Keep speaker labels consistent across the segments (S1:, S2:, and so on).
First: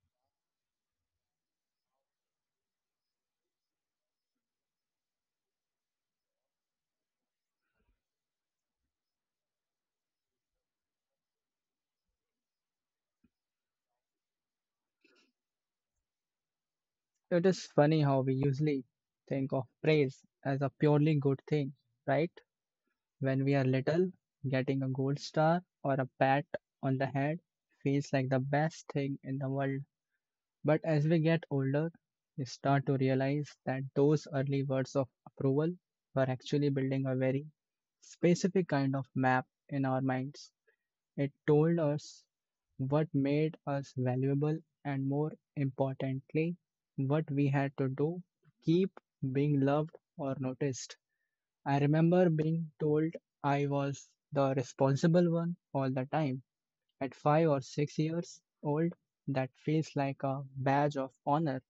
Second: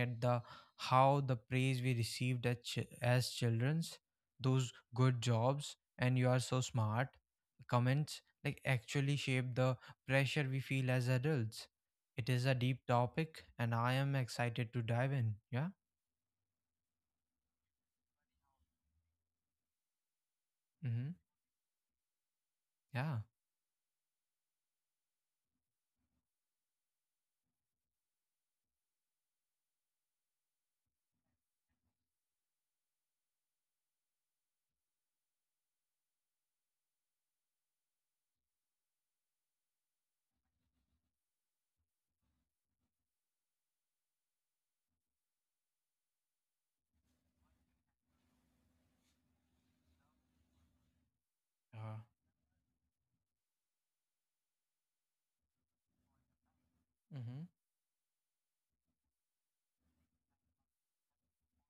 S1: at the how the praise we received as children's, those good jobs, and you are so smart comments like actually shape the pressure we feel as adults. It is a deep topic, and I am excited to dive in. Yeah.
S2: It is funny how we usually think of praise as a
S1: Mm-hmm.
S2: purely good thing, right?
S1: Yeah.
S2: When we are little, getting a gold star or a pat on the head feels like the best thing in the world. But as we get older, we start to realize that those early words of approval were actually building a very specific kind of map in our minds. It told us what made us valuable and more importantly, what we had to do to keep being loved or noticed. I
S1: Yeah,
S2: remember being told I was the responsible one all the time. At
S1: mm-hmm,
S2: 5 or 6 years old, that feels like a badge of honor.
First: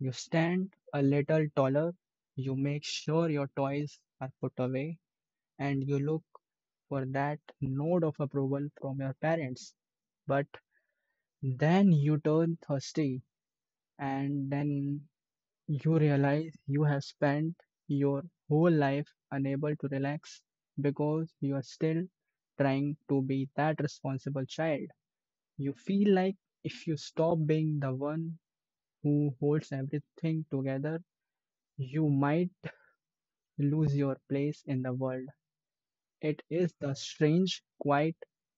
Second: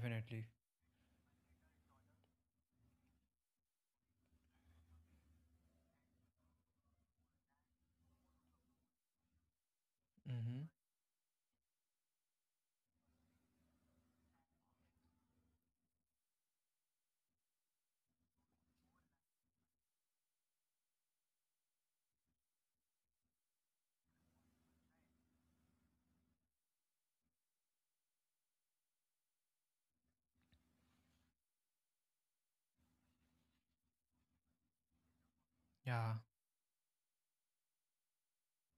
S2: You stand a little taller, you make sure your toys are put away, and you look for that nod of approval from your parents. But
S1: Mm-hmm.
S2: then you turn thirsty, and then you realize you have spent your whole life unable to relax because you are still trying to be that responsible child. You feel like if you stop being the one who holds everything together, you might lose your place in the world.
S1: Yeah,
S2: It is the strange, quiet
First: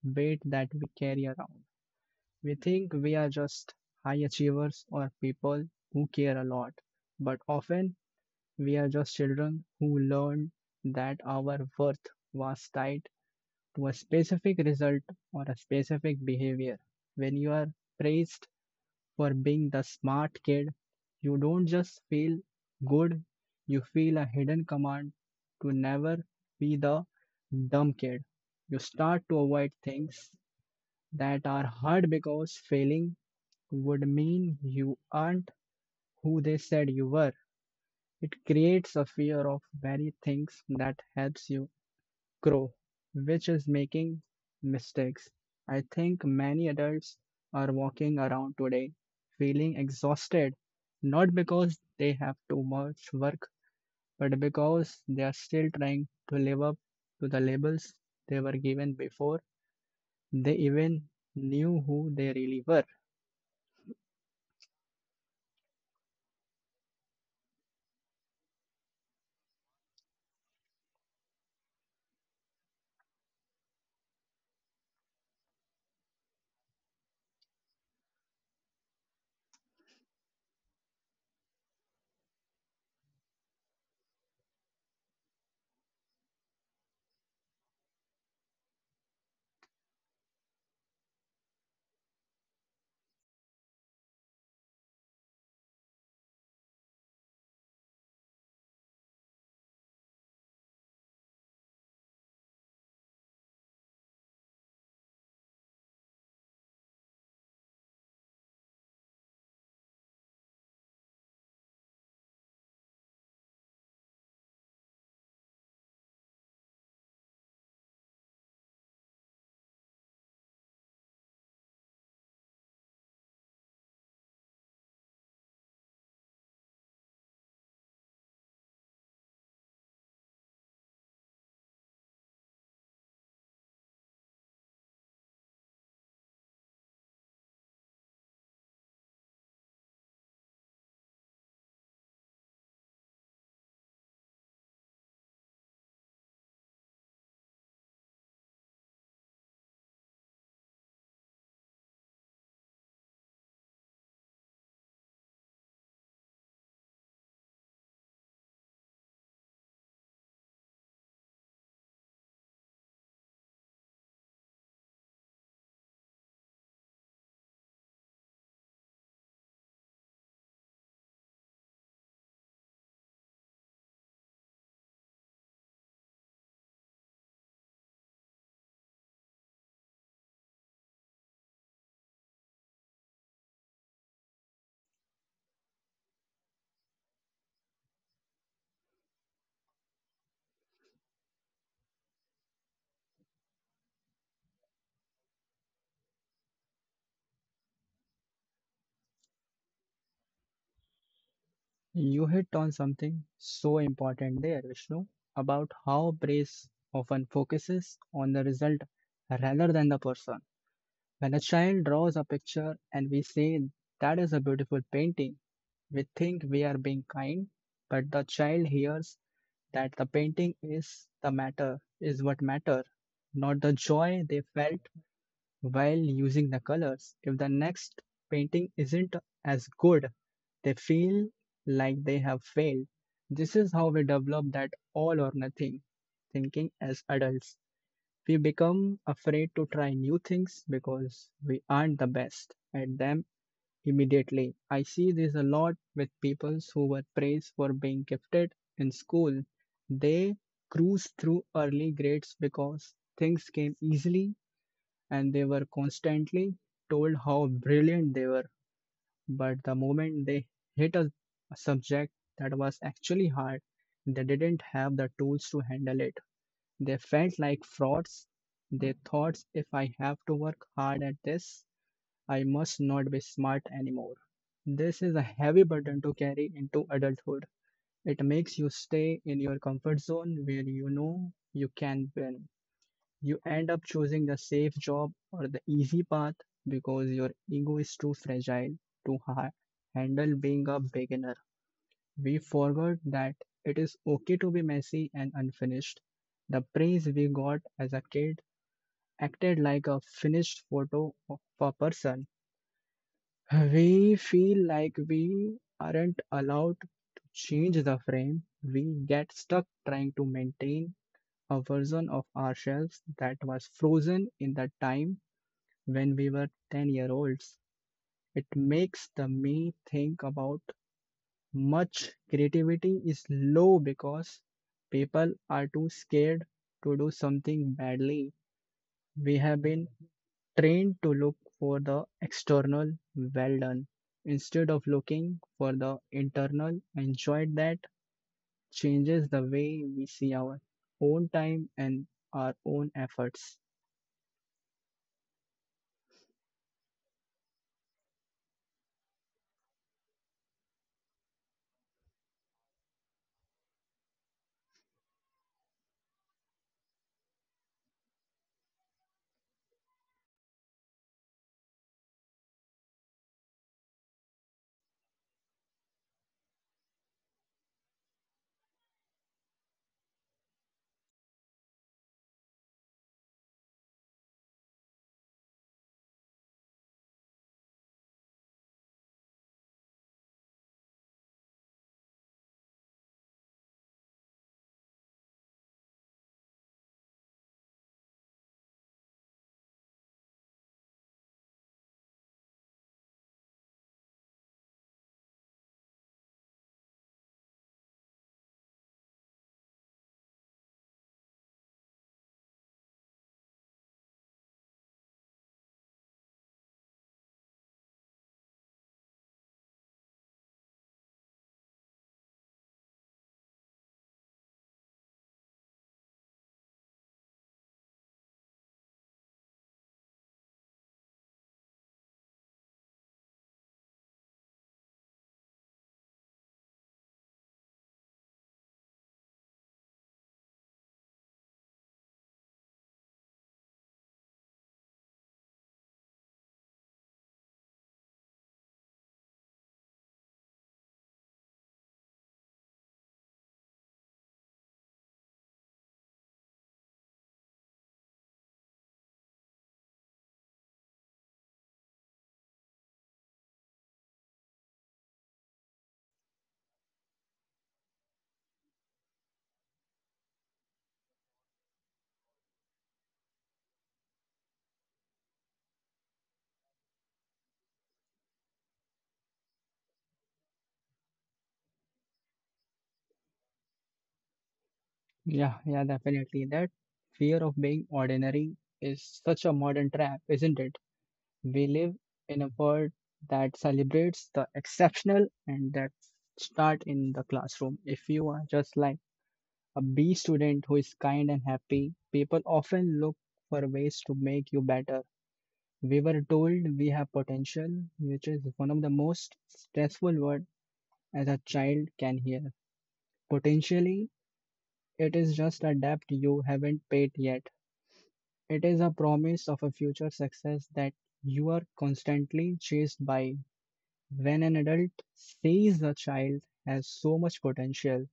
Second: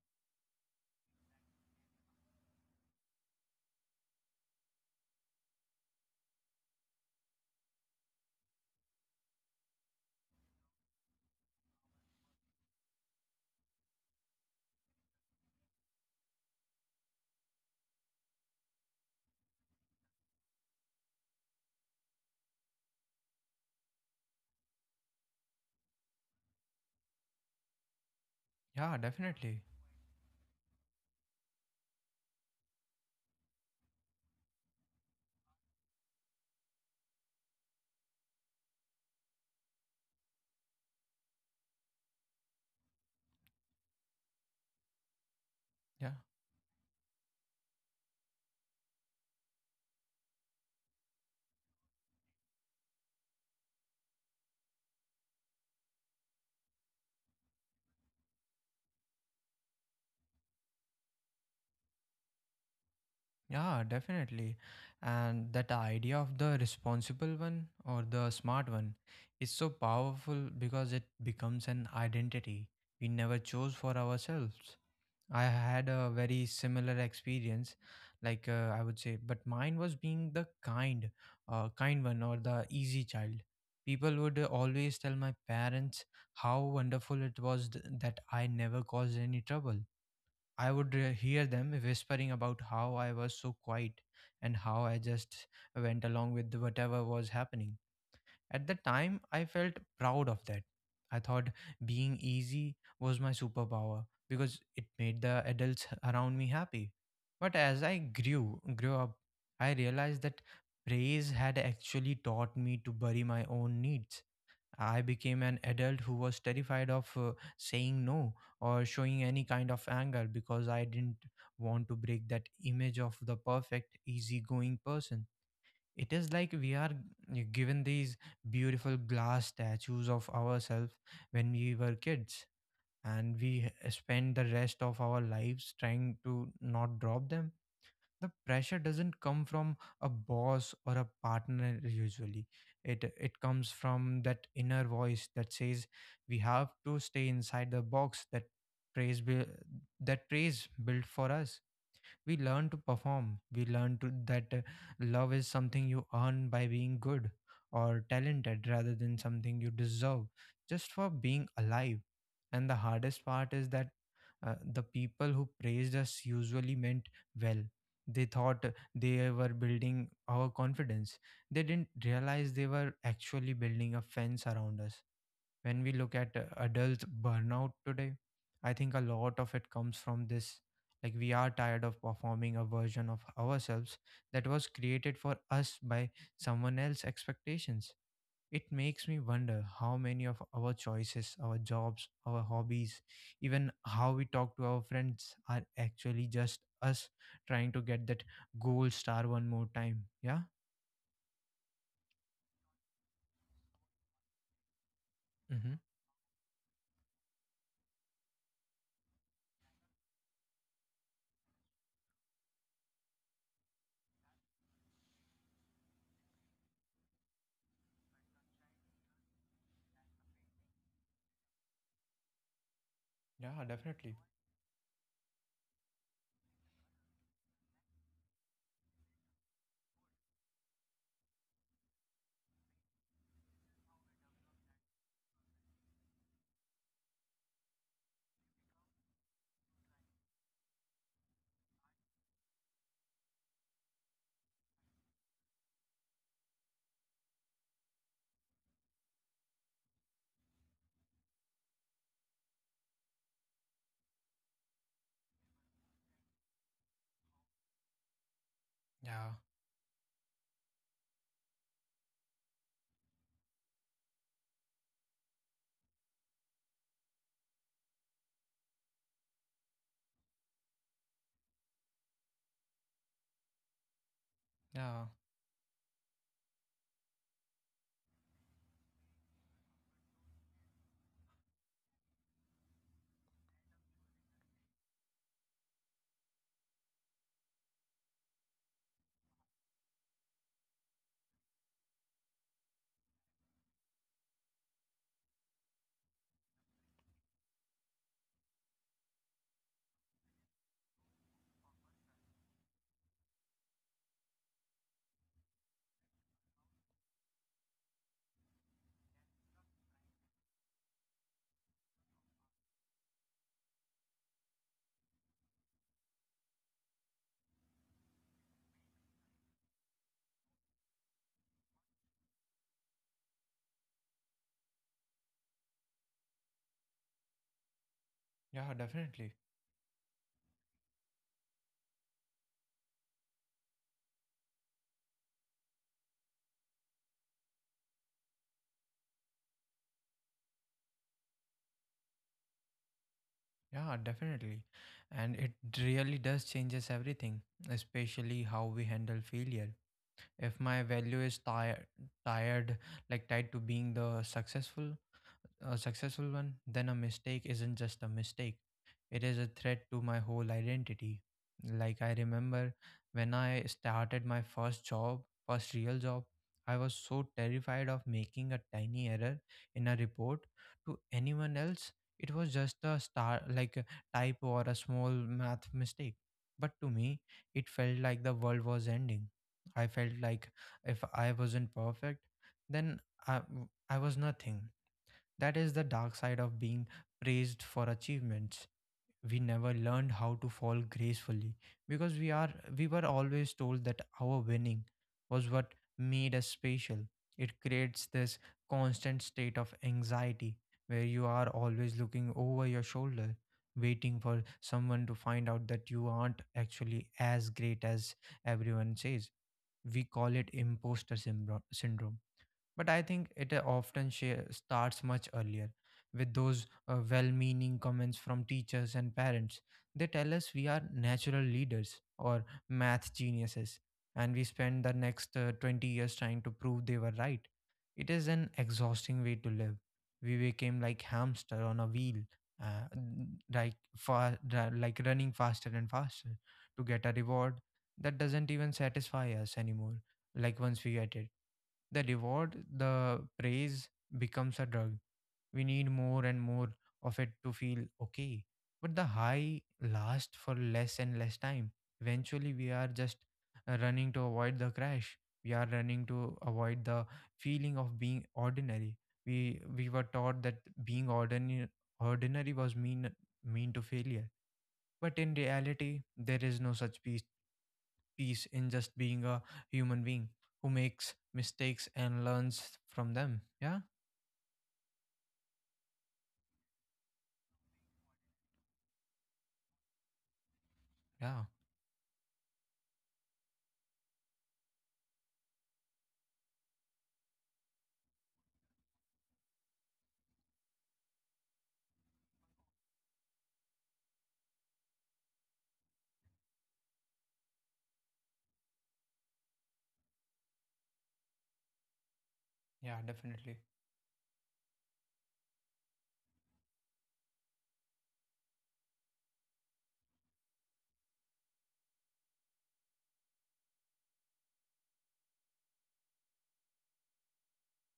S2: weight that we carry around. We think we are just high achievers or people who care a lot, but often we are just children who learned that our worth was tied to a specific result or a specific behavior. When you are praised for being the smart kid. You don't just feel good, you feel a hidden command to never be the dumb kid. You
S1: yeah,
S2: start to
S1: definitely.
S2: avoid things that are hard because failing would mean you aren't who they said you were. It creates a fear of very things that helps you grow, which is making mistakes. I
S1: Yeah,
S2: think many adults are walking around today feeling exhausted, not because they have too much work, but because they are still trying to live up to the labels they were given before they even knew who they really were.
S1: yeah, definitely. And that idea of the responsible one or the smart one is so powerful because it becomes an identity we never chose for ourselves. I had a very similar experience, like I would say, but mine was being the kind one or the easy child. People would always tell my parents how wonderful it was that I never caused any trouble. I would hear them whispering about how I was so quiet and how I just went along with whatever was happening. At the time, I felt proud of that. I thought being easy was my superpower because it made the adults around me happy. But as I grew up, I realized that praise had actually taught me to bury my own needs. I became an adult who was terrified of saying no or showing any kind of anger because I didn't want to break that image of the perfect, easygoing person. It is like we are given these beautiful glass statues of ourselves when we were kids, and we spend the rest of our lives trying to not drop them. The pressure doesn't come from a boss or a partner usually. It comes from that inner voice that says we have to stay inside the box that praise bui- that praise built for us. We learn to perform. We learn to that love is something you earn by being good or talented rather than something you deserve just for being alive. And the hardest part is that the people who praised us usually meant well. They thought they were building our confidence. They didn't realize they were actually building a fence around us. When we look at adult burnout today, I think a lot of it comes from this. Like, we are tired of performing a version of ourselves that was created for us by someone else's expectations. It makes me wonder how many of our choices, our jobs, our hobbies, even how we talk to our friends are actually just us trying to get that gold star one more time. Yeah?
S2: You hit on something so important there, Vishnu, about
S1: Mm-hmm.
S2: how praise often focuses on the result rather than the person. When a child draws a picture and we say that is a beautiful painting, we think we are being kind, but the child hears that the painting is the matter, is what matter, not
S1: Yeah,
S2: the
S1: definitely.
S2: joy they felt while using the colors. If the next painting isn't as good, they feel like they have failed. This is how we develop that all or nothing thinking as adults. We become afraid to try new things because we aren't the best at them immediately. I see this a lot with people who were praised for being gifted in school. They cruised through early grades because things came easily and they were constantly told how brilliant they were.
S1: Yeah,
S2: But the moment they hit a subject that was actually hard, they didn't have the tools to handle it. They felt like frauds. They thought, if I have to work hard at this, I must not be smart anymore. This is a
S1: yeah,
S2: heavy burden to carry into adulthood. It makes you stay in your comfort zone where you know you can win. You end up choosing the safe job or the easy path because your ego is too fragile to handle being a beginner. We forgot that it is okay to be messy and unfinished. The praise we got as a kid acted like a finished photo of a person. We feel like we aren't allowed to change the frame. We get stuck trying to maintain a version of ourselves that was frozen in the time when we were 10-year-olds. It makes the me think about much creativity is low because people are too scared to do something badly.
S1: yeah,
S2: We
S1: definitely.
S2: have been trained to look for the external well done instead of looking for the internal enjoyed that changes the way we see our own time and our own efforts.
S1: Yeah, definitely. And it really does changes everything, especially how we handle failure. If my value is tired tired like tied to being a successful one, then a mistake isn't just a mistake. It is a threat to my whole identity. Like I remember when I started my first real job, I was so terrified of making a tiny error in a report to anyone else. It was just a star like a typo or a small math mistake. But to me, it felt like the world was ending. I felt like if I wasn't perfect, then I, I was nothing. That is the dark side of being praised for achievements. We never learned how to fall gracefully because we were always told that our winning was what made us special. It creates this constant state of anxiety where you are always looking over your shoulder waiting for someone to find out that you aren't actually as great as everyone says. We call it syndrome, but I think it starts much earlier with those well meaning comments from teachers and parents. They tell us we are natural leaders or math geniuses, and we spend the next 20 years trying to prove they were right. It is an exhausting way to live. We became like hamster on a wheel, like running faster and faster to get a reward that doesn't even satisfy us anymore. Like once we get it, the reward, the praise becomes a drug. We need more and more of it to feel okay. But the high lasts for less and less time. Eventually, we are just running to avoid the crash. We are running to avoid the feeling of being ordinary. We were taught that being ordinary was mean to failure. But in reality, there is no such peace in just being a human being who makes mistakes and learns from them. Yeah,
S2: Yeah, yeah, definitely. That fear of being ordinary is such a modern trap, isn't it?
S1: yeah,
S2: We live in a world that celebrates the exceptional, and that start in the classroom. If you are just like a B student who is kind and happy, people often look for ways to make you better. We were told we have potential, which is one of the most stressful words as a child can hear.
S1: yeah, definitely.
S2: Potentially, it is just a debt you haven't paid yet. It is a promise of a future success that you are constantly chased by. When an adult sees a child has so much potential,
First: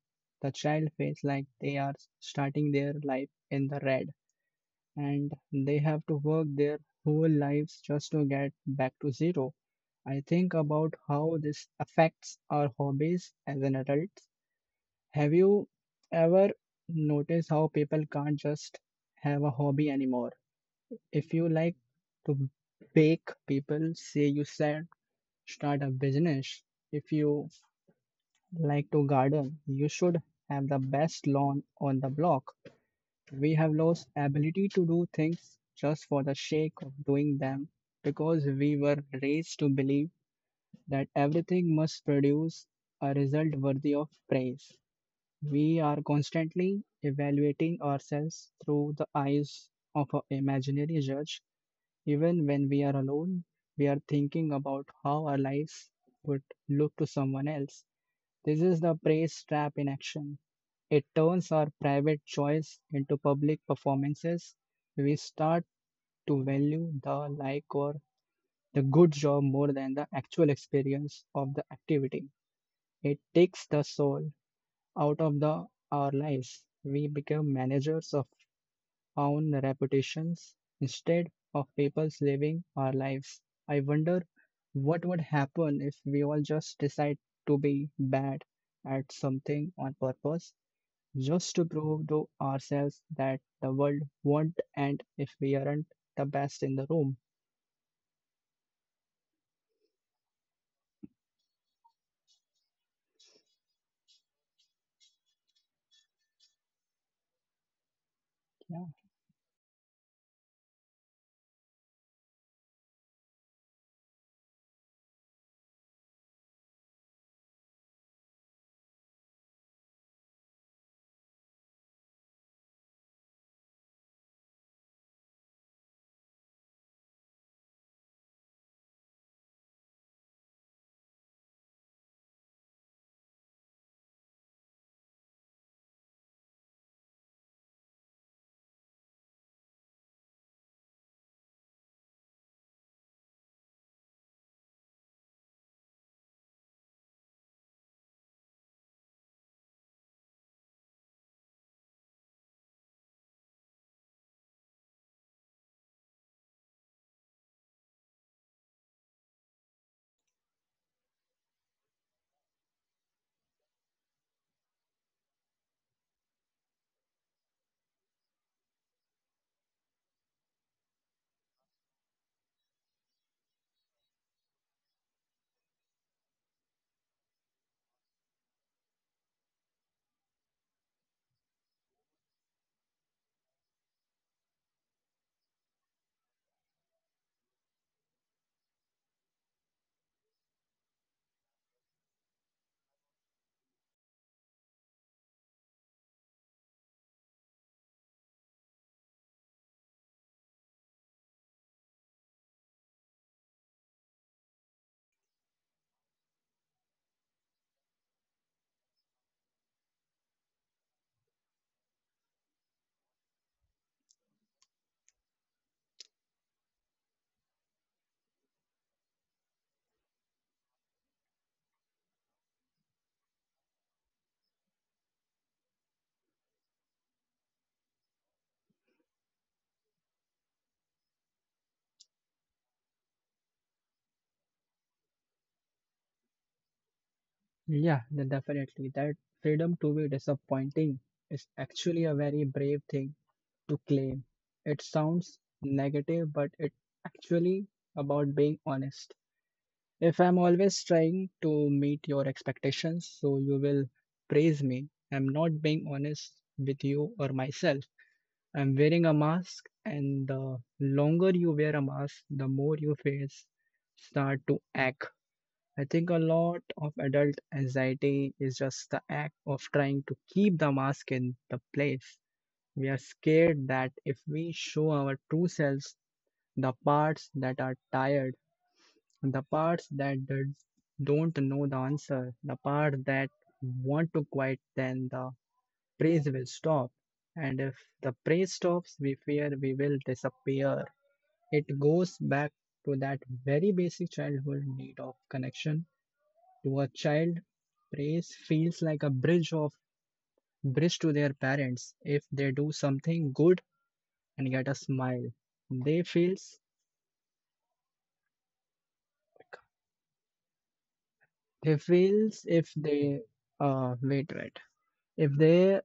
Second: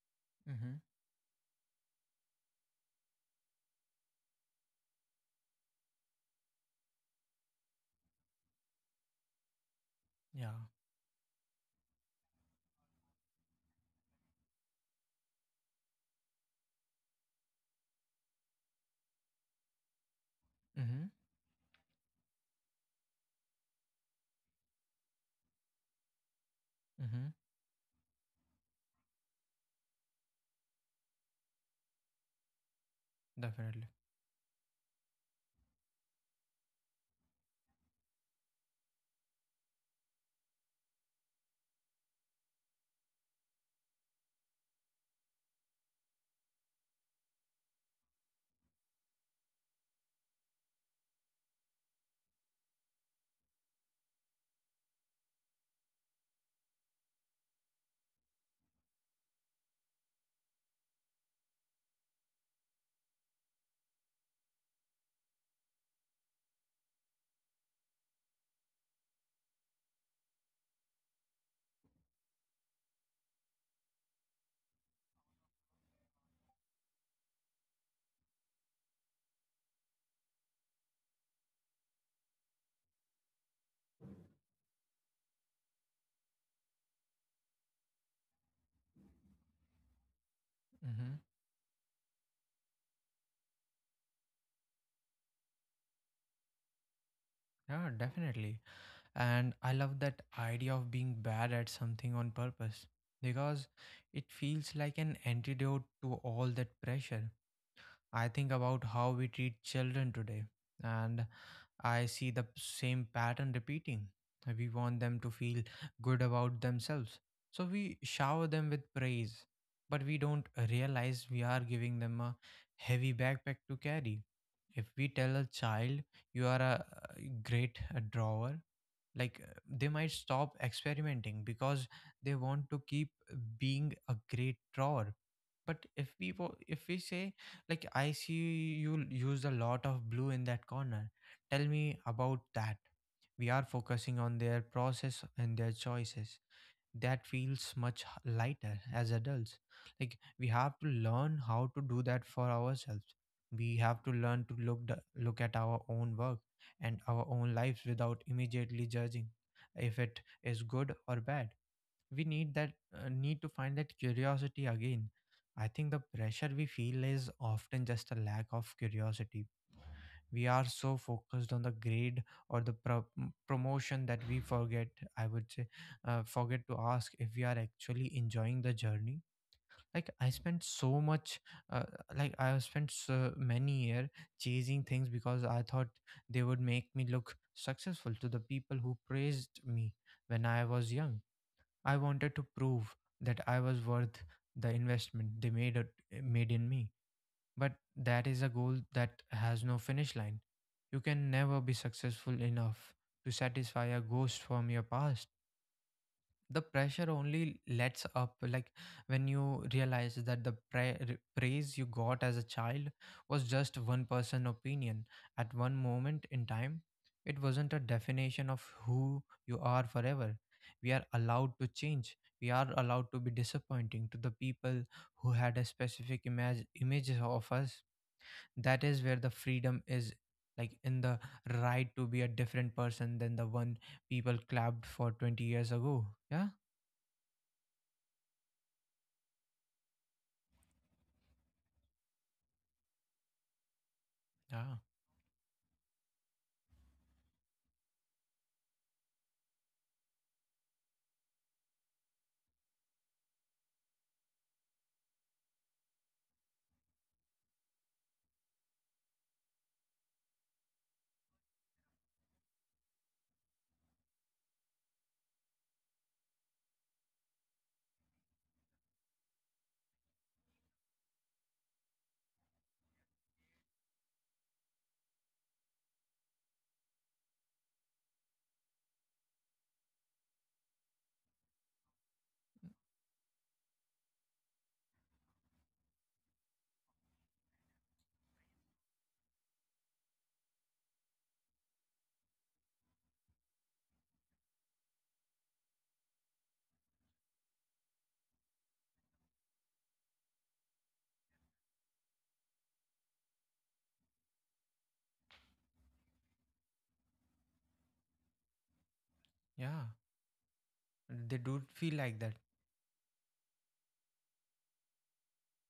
S2: the
S1: Mm-hmm.
S2: child feels like they are starting their life in the red, and they have to work their whole lives just to get back to zero. I think
S1: Yeah.
S2: about how this affects our hobbies as an adult. Have you ever noticed how people can't just have a hobby anymore?
S1: Mm-hmm.
S2: If you like to bake, people say you said start a business. If
S1: Mm-hmm.
S2: you like to garden, you should have the best lawn on the block. We have
S1: Definitely.
S2: lost ability to do things just for the sake of doing them because we were raised to believe that everything must produce a result worthy of praise. We are constantly evaluating ourselves through the eyes of an imaginary judge. Even when we are alone, we are thinking about how our lives would look to someone else. This is the praise trap in action. It turns our private choice into public performances. We start to value the like or the good job more than the actual experience of the activity. It takes the soul out of the our lives. We become managers of our own reputations instead of people's living our lives. I wonder what would happen if we all just decide to be bad at something on purpose
S1: Mm-hmm.
S2: just to prove to ourselves that the world won't end if we aren't the best in the room.
S1: Yeah, definitely. And I love that idea of being bad at something on purpose because it feels like an antidote to all that pressure. I think
S2: Yeah,
S1: about how we treat children today, and I see the same pattern repeating. We want them to feel good about themselves, so we shower them with praise, but we don't realize we are giving them a heavy backpack to carry. If we tell a child, "You are a great drawer," like they might stop experimenting because they want to keep being a great drawer. But if we say, like, "I see you used a lot of blue in that corner, tell me about that," we are focusing on their process and their choices. That feels much lighter. As adults, like we have to learn how to do that for ourselves. We have to learn to look look at our own work and our own lives without immediately judging if it is good or bad. We need to find that curiosity again. I think the pressure we feel is often just a lack of curiosity. We are so focused on the grade or the promotion that we forget, I would say forget to ask if we are actually enjoying the journey. Like uh, I have spent so many year chasing things because I thought they would make me look successful to the people who praised me when I was young. I wanted to prove that I was worth the investment made in me. But that is a goal that has no finish line. You can never be successful enough to satisfy a ghost from your past. The pressure only lets up like when you realize that the praise you got as a child was just one person opinion at one moment in time. It wasn't a definition of who you are forever. We are allowed to change. We are allowed to be disappointing to the people who had a specific images of us. That is where the freedom is, like in the right to be a different person than the one people clapped for 20 years ago. Yeah?
S2: yeah, then definitely. That freedom to be disappointing is actually a very brave thing to claim. It
S1: Yeah,
S2: sounds negative, but it actually about being honest. If I'm always trying to meet your expectations, so you will praise me, I'm not being honest with you or myself. I'm wearing a mask, and the longer you wear a mask, the more your face start to ache. I think a lot of adult anxiety is just the act of trying to keep the mask in the place. We are scared that if we show our true selves, the parts that are tired, the parts that don't know the answer, the part that want to quiet, then the praise will stop. And if the praise stops, we fear we will disappear. It goes back to that very basic childhood need of connection. To a child, praise feels like a bridge to their parents. If they do something good and get a smile, they feels
S1: yeah. They do
S2: they
S1: feel like
S2: feels
S1: that.
S2: if they wait wait if they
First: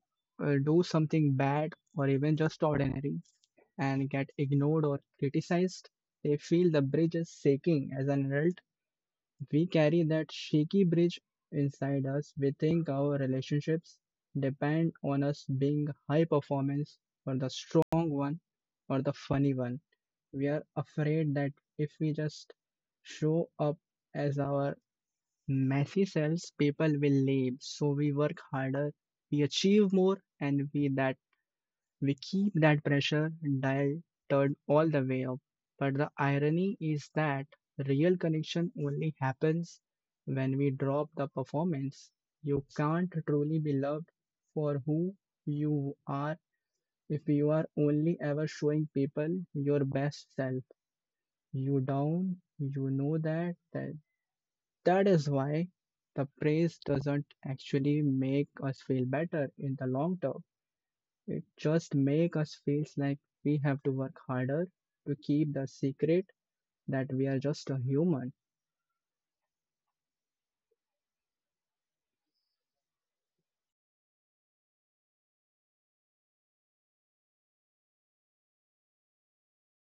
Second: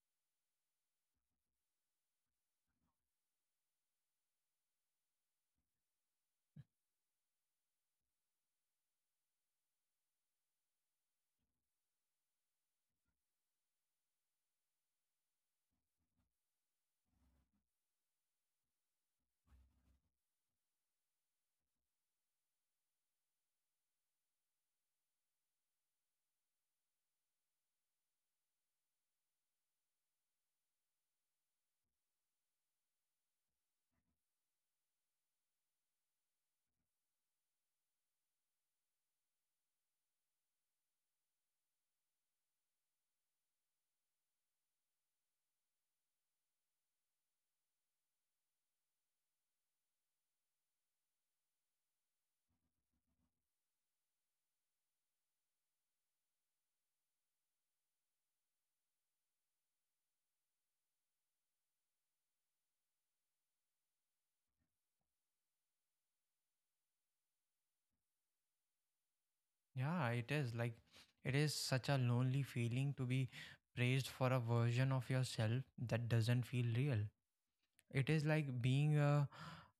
S2: do something bad or even just ordinary and get ignored or criticized, they feel the bridge is shaking. As an adult, we carry that shaky bridge inside us. We think our relationships depend on us being high performance or the strong one or the funny one. We are afraid that if we just show up as our Messy sells, people will leave, so we work harder, we achieve more, and we keep that pressure dial turned all the way up. But the irony is that real connection only happens when we drop the performance. You can't truly be loved for who you are if you are only ever showing people your best self. You down, you know that is why the praise doesn't actually make us feel better in the long term. It just makes us feel like we have to work harder to keep the secret that we are just a human.
S1: Yeah, it is like it is such a lonely feeling to be praised for a version of yourself that doesn't feel real. It is like being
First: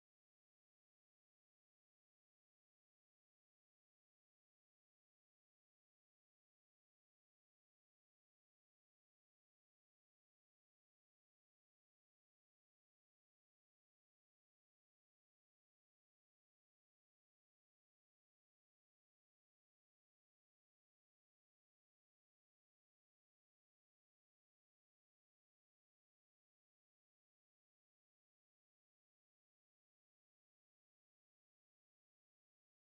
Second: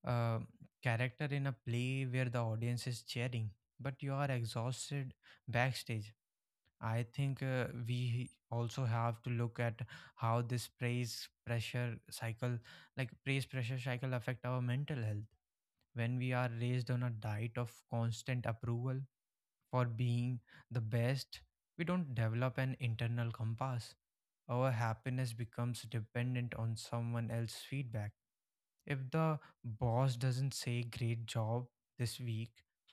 S1: a character in a play where the audience is cheering, but you are exhausted backstage. I think we also have to look at how this praise pressure cycle, affect our mental health. When we are raised on a diet of constant approval for being the best, we don't develop an internal compass. Our happiness becomes dependent on someone else's feedback. If the boss doesn't say great job this week,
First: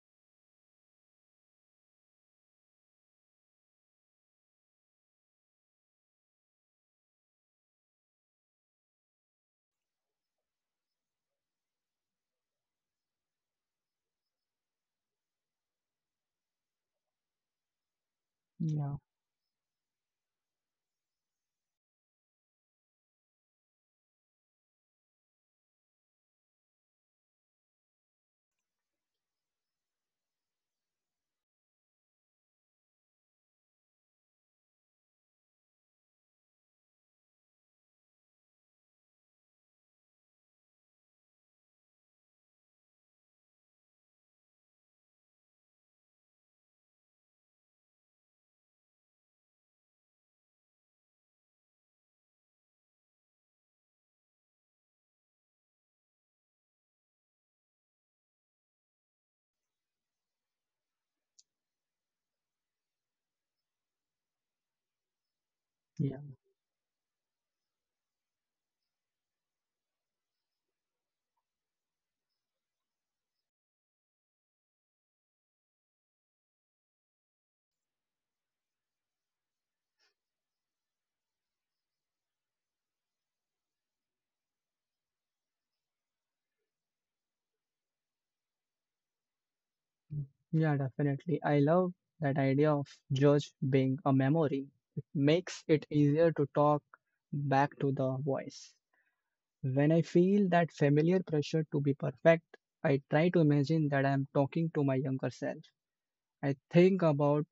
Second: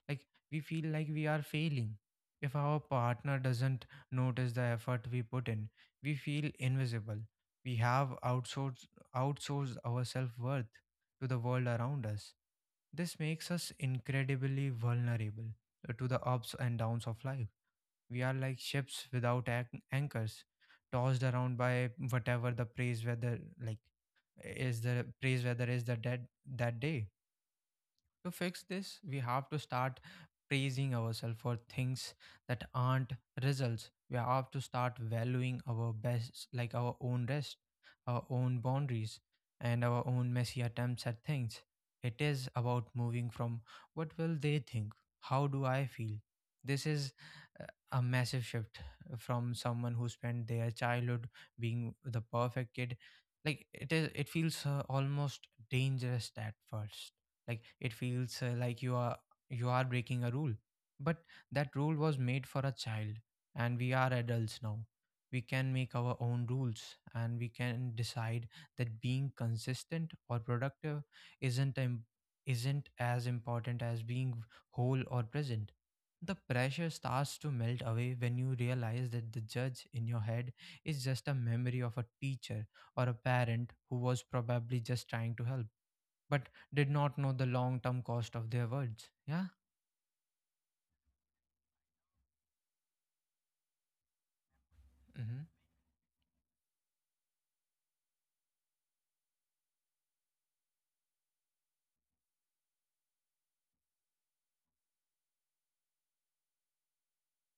S1: like we feel like we are failing. If our partner doesn't notice the effort we put in, we feel invisible. We have outsourced our self-worth to the world around us. This makes us incredibly vulnerable to the ups and downs of life. We are like
S2: Yeah,
S1: ships without anchors, tossed around by whatever the praise, whether like is the praise where there is the dead that day. To fix this, we have to start praising ourselves for things that aren't results. We have to start valuing our best, like our own rest, our own boundaries, and our own messy attempts at things. It is about moving from "What will they think?" "How do I feel?" This is a massive shift from someone who spent their childhood being the perfect kid. Like it feels almost dangerous at first, like it feels like you are breaking a rule. But that rule was made for a child, and we are adults now. We can make our
S2: yeah,
S1: own rules, and we can decide that being consistent or productive isn't im- isn't as important as being whole or present. The pressure starts to melt away when you realize that the judge in your head is just a memory of a teacher or a parent who was probably just trying to help but did not know the long term cost of their words. Yeah.
S2: yeah, definitely. I love that idea of judge being a memory. It
S1: Hmm.
S2: makes it easier to talk back to the voice. When I feel that familiar pressure to be perfect, I try to imagine that I am talking to my younger self. I think about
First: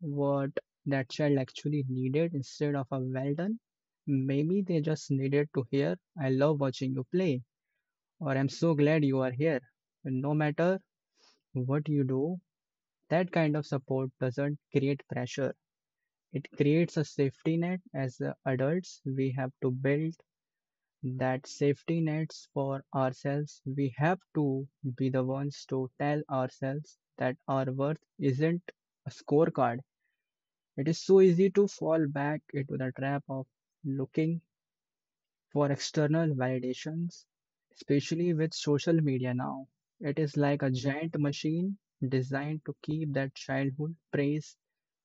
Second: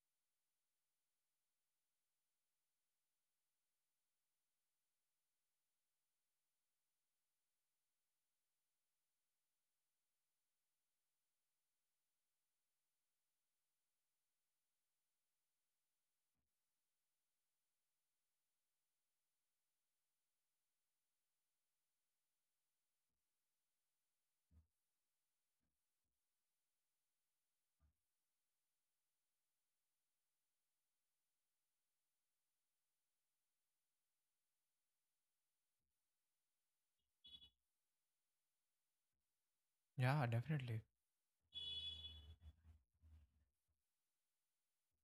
S2: what that child actually needed instead of a well done. Maybe they just needed to hear, I love watching you play, or I'm so glad you are here. No matter what you do, that kind of support doesn't create pressure. It creates a safety net. As adults, we have to build that safety nets for ourselves. We have to be the ones to tell ourselves that our worth isn't a scorecard. It is so easy to fall back into the trap of looking for external validations, especially with social media now. It
S1: Yeah,
S2: is like a
S1: definitely.
S2: giant machine designed to keep that childhood praise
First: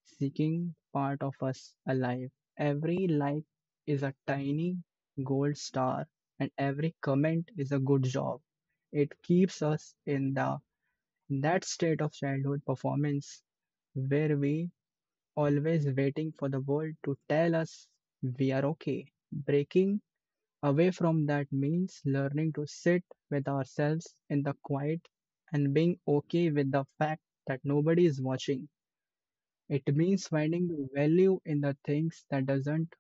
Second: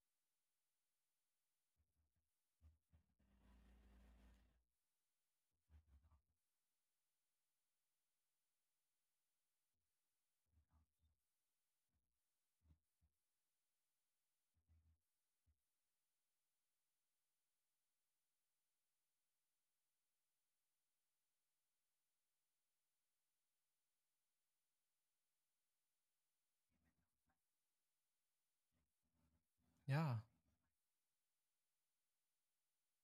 S2: seeking part of us alive. Every like is a tiny gold star, and every comment is a good job. It keeps us in the in that state of childhood performance where we always waiting for the world to tell us we are okay. Breaking away from that means learning to sit with ourselves in the quiet and being okay with the fact that nobody is watching. It
S1: Yeah.
S2: means finding the value in the things that doesn't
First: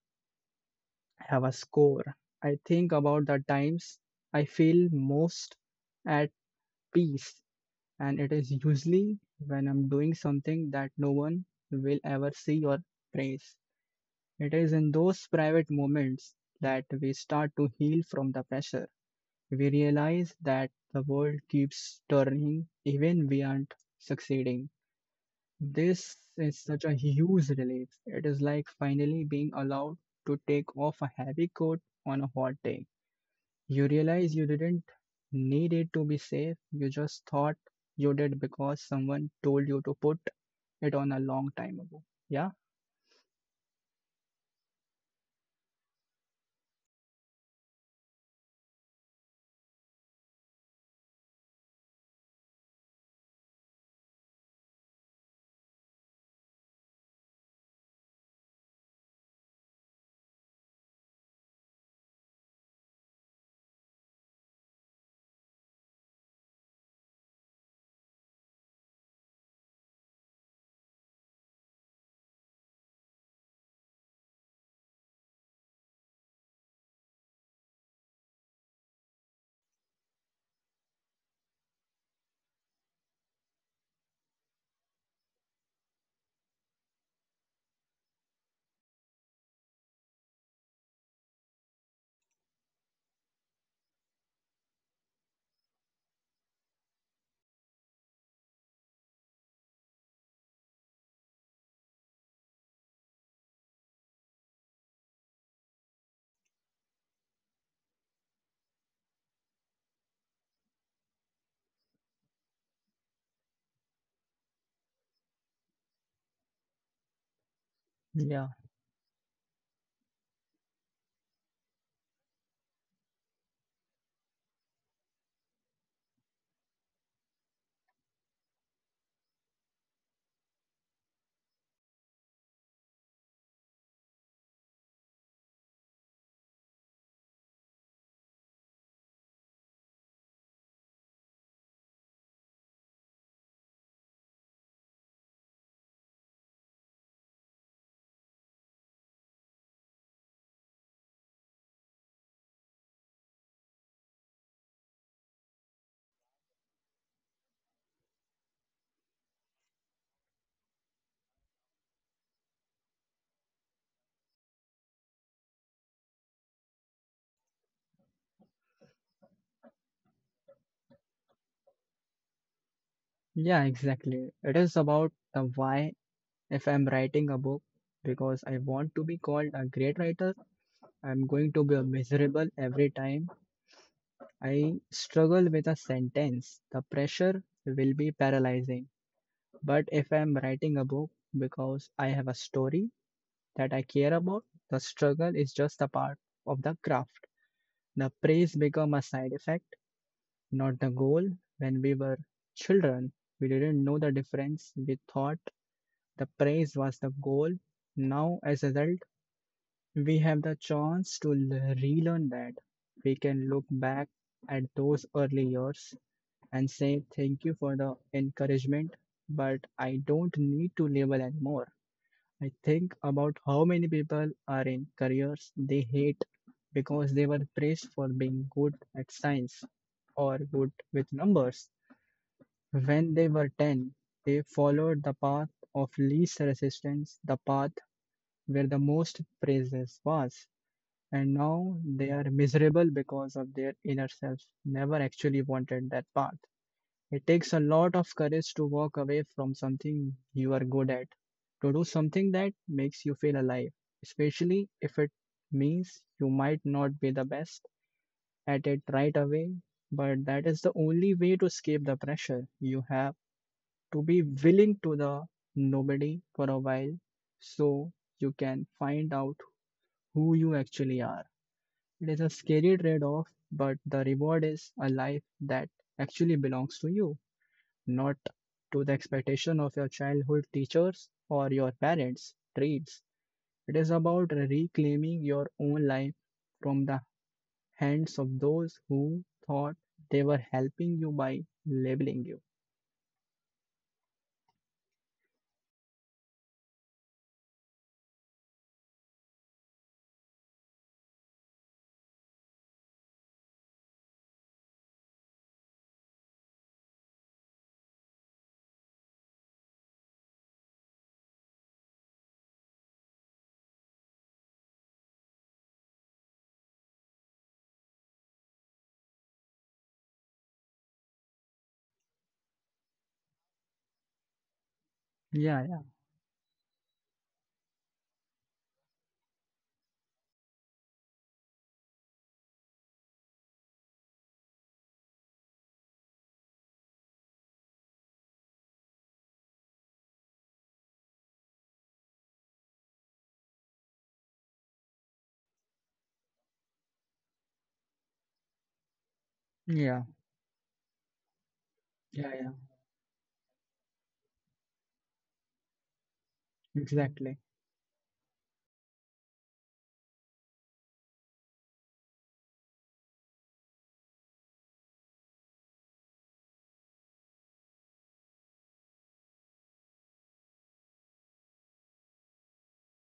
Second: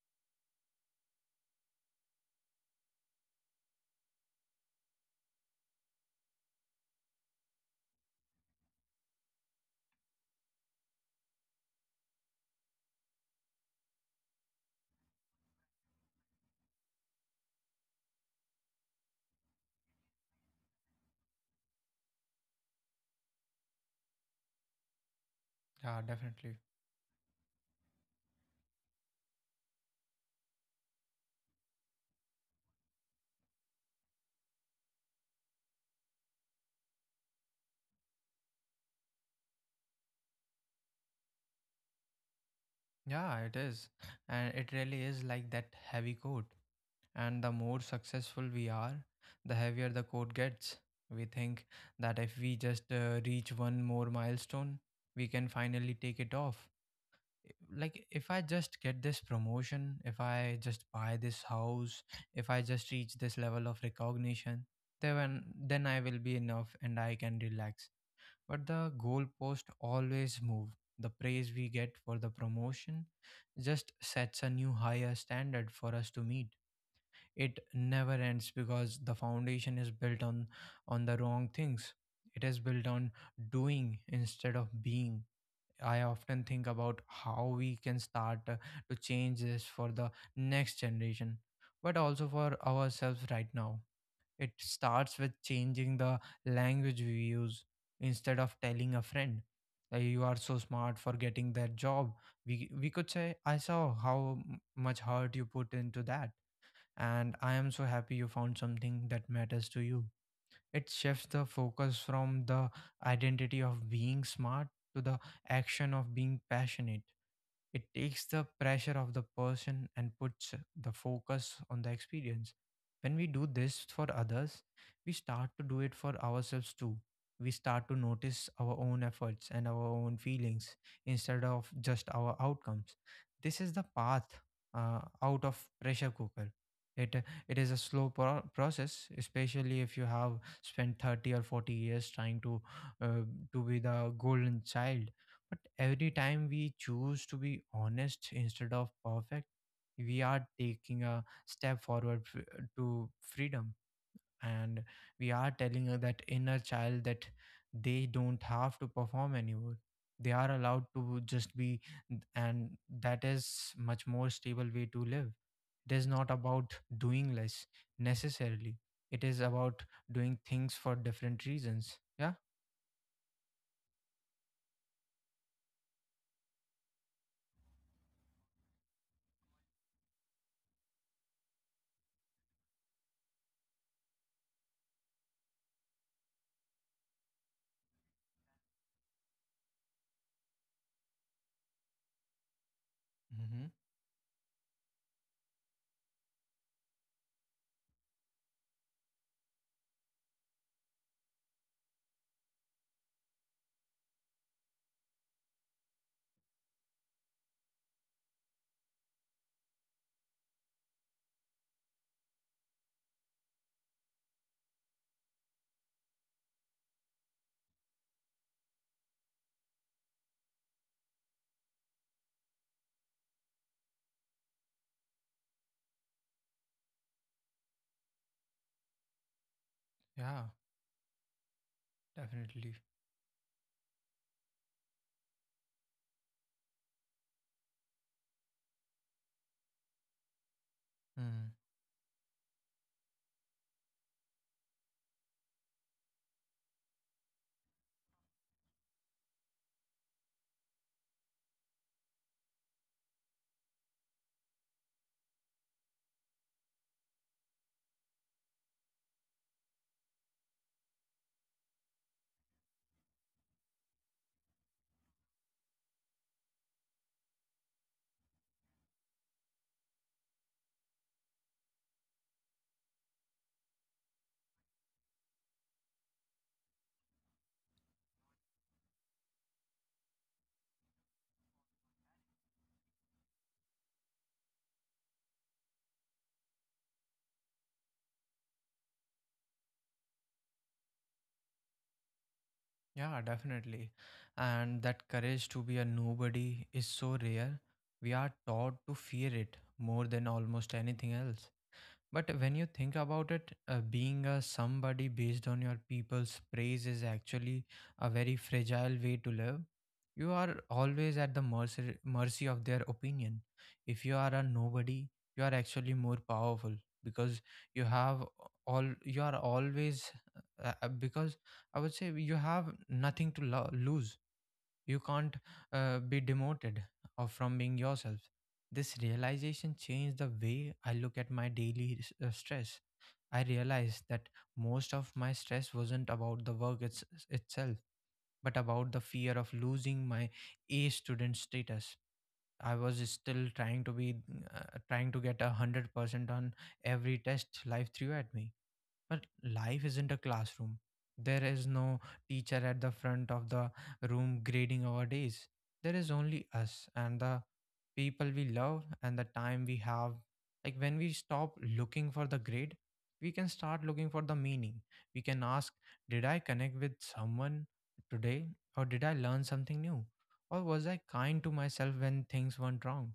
S2: have a score. I think about the times I feel most at peace and it is usually when I'm doing something that no one will ever see or praise. It is in those private moments that we start to heal from the pressure. We realize that the world keeps turning even we aren't succeeding.
S1: Yeah,
S2: This
S1: definitely.
S2: is such a huge relief. It is like finally being allowed to take off a heavy coat on a hot day. You realize you didn't need it to be safe, you just thought you did because someone told you to put it on a long time ago. Yeah?
S1: Yeah, it is. And it really is like that heavy coat. And the more successful we are, the heavier the coat gets. We think that if we just reach one more milestone, we can finally take it off. Like if I just get this promotion, if I just buy this house, if I just reach this level of recognition, then I will be enough and I can relax. But the goalpost always move. The praise we get for the promotion just sets a new higher standard for us to meet. It never ends because the foundation is built on the wrong things. It is built on doing instead of being. I often think about how we can start to change this for the next generation, but also for ourselves right now. It starts with changing the language we use. Instead of telling a friend, You are so smart for getting that job," we, we could say, "I saw how much heart you put into that, and I am so happy you found something that matters to you." It shifts the focus from the identity of being smart to the action of being passionate. It takes
S2: Yeah.
S1: the pressure off the person and puts the focus on the experience. When we do this for others, we start to do it for ourselves too. We start to notice our own efforts and our own feelings instead of just our outcomes. This is the path out of pressure cooker. It, it is a slow process, especially if you have spent 30 or 40 years trying uh, to be the golden child. But every time we choose to be honest instead of perfect, we are taking a step forward to freedom. And we are telling her that inner child that they don't have to perform anymore. They are allowed to just be, and that is much more stable way to live. It is not about doing less necessarily. It is about doing things for different reasons. Yeah.
S2: Yeah, exactly. It is about the why. If I'm writing a book because I want to be called a great writer, I'm going to be miserable every time I struggle with a sentence. The pressure will be paralyzing. But if I'm writing a book because I have a story
S1: Hmm.
S2: that I care about, the struggle is just a part of the craft. The praise become a side effect, not the goal. When we were children, we didn't know the difference. We thought the praise was the goal. Now, as adults, we have the chance to relearn that. We can look back at those early years and say, "Thank you for the encouragement, but I don't need to label anymore." I think about how many people are in careers they hate because they were praised for being good at science or
S1: Yeah,
S2: good with numbers.
S1: definitely.
S2: When they were 10, they followed the path of least resistance, the path where the most praises was and now they are miserable because of their inner self never actually wanted that path. It takes a lot of courage to walk away from something you are good at, to do something that makes you feel alive, especially if it means you might not be the best at it right away, but that is the only way to escape the pressure. You have to be willing to the nobody for a while so you can find out who you actually are. It is a scary trade off, but the reward is a life that actually belongs to you, not to the expectation of your childhood teachers or your parents' trades. It is about reclaiming your own life from the hands of those who thought they were helping you by labeling you.
S1: Yeah, definitely. And that courage to be a nobody is so rare. We are taught to fear it more than almost anything else. But when you think about it, being a somebody based on your people's praise is actually a very fragile way to live. You are always at the mercy of their opinion. If you are a nobody, you are actually more powerful because you have all you are always because I would say you have nothing to lose. You can't
S2: Yeah, yeah,
S1: be demoted or from being yourself. This realization changed the way I look at my daily stress. I realized that most of my stress wasn't about the work itself, but about the fear of losing my A student status. I was still trying to be trying to get 100% on every test life threw at me. But life
S2: yeah,
S1: isn't a classroom. There is no
S2: yeah, yeah.
S1: teacher at the front of the room grading our days. There is only us and
S2: Exactly,
S1: the people we love and the time we have. Like when we stop looking for the grade, we can start looking for the meaning. We can ask, did I connect with someone today? Or did I learn something new? Or was I kind to myself when things went wrong?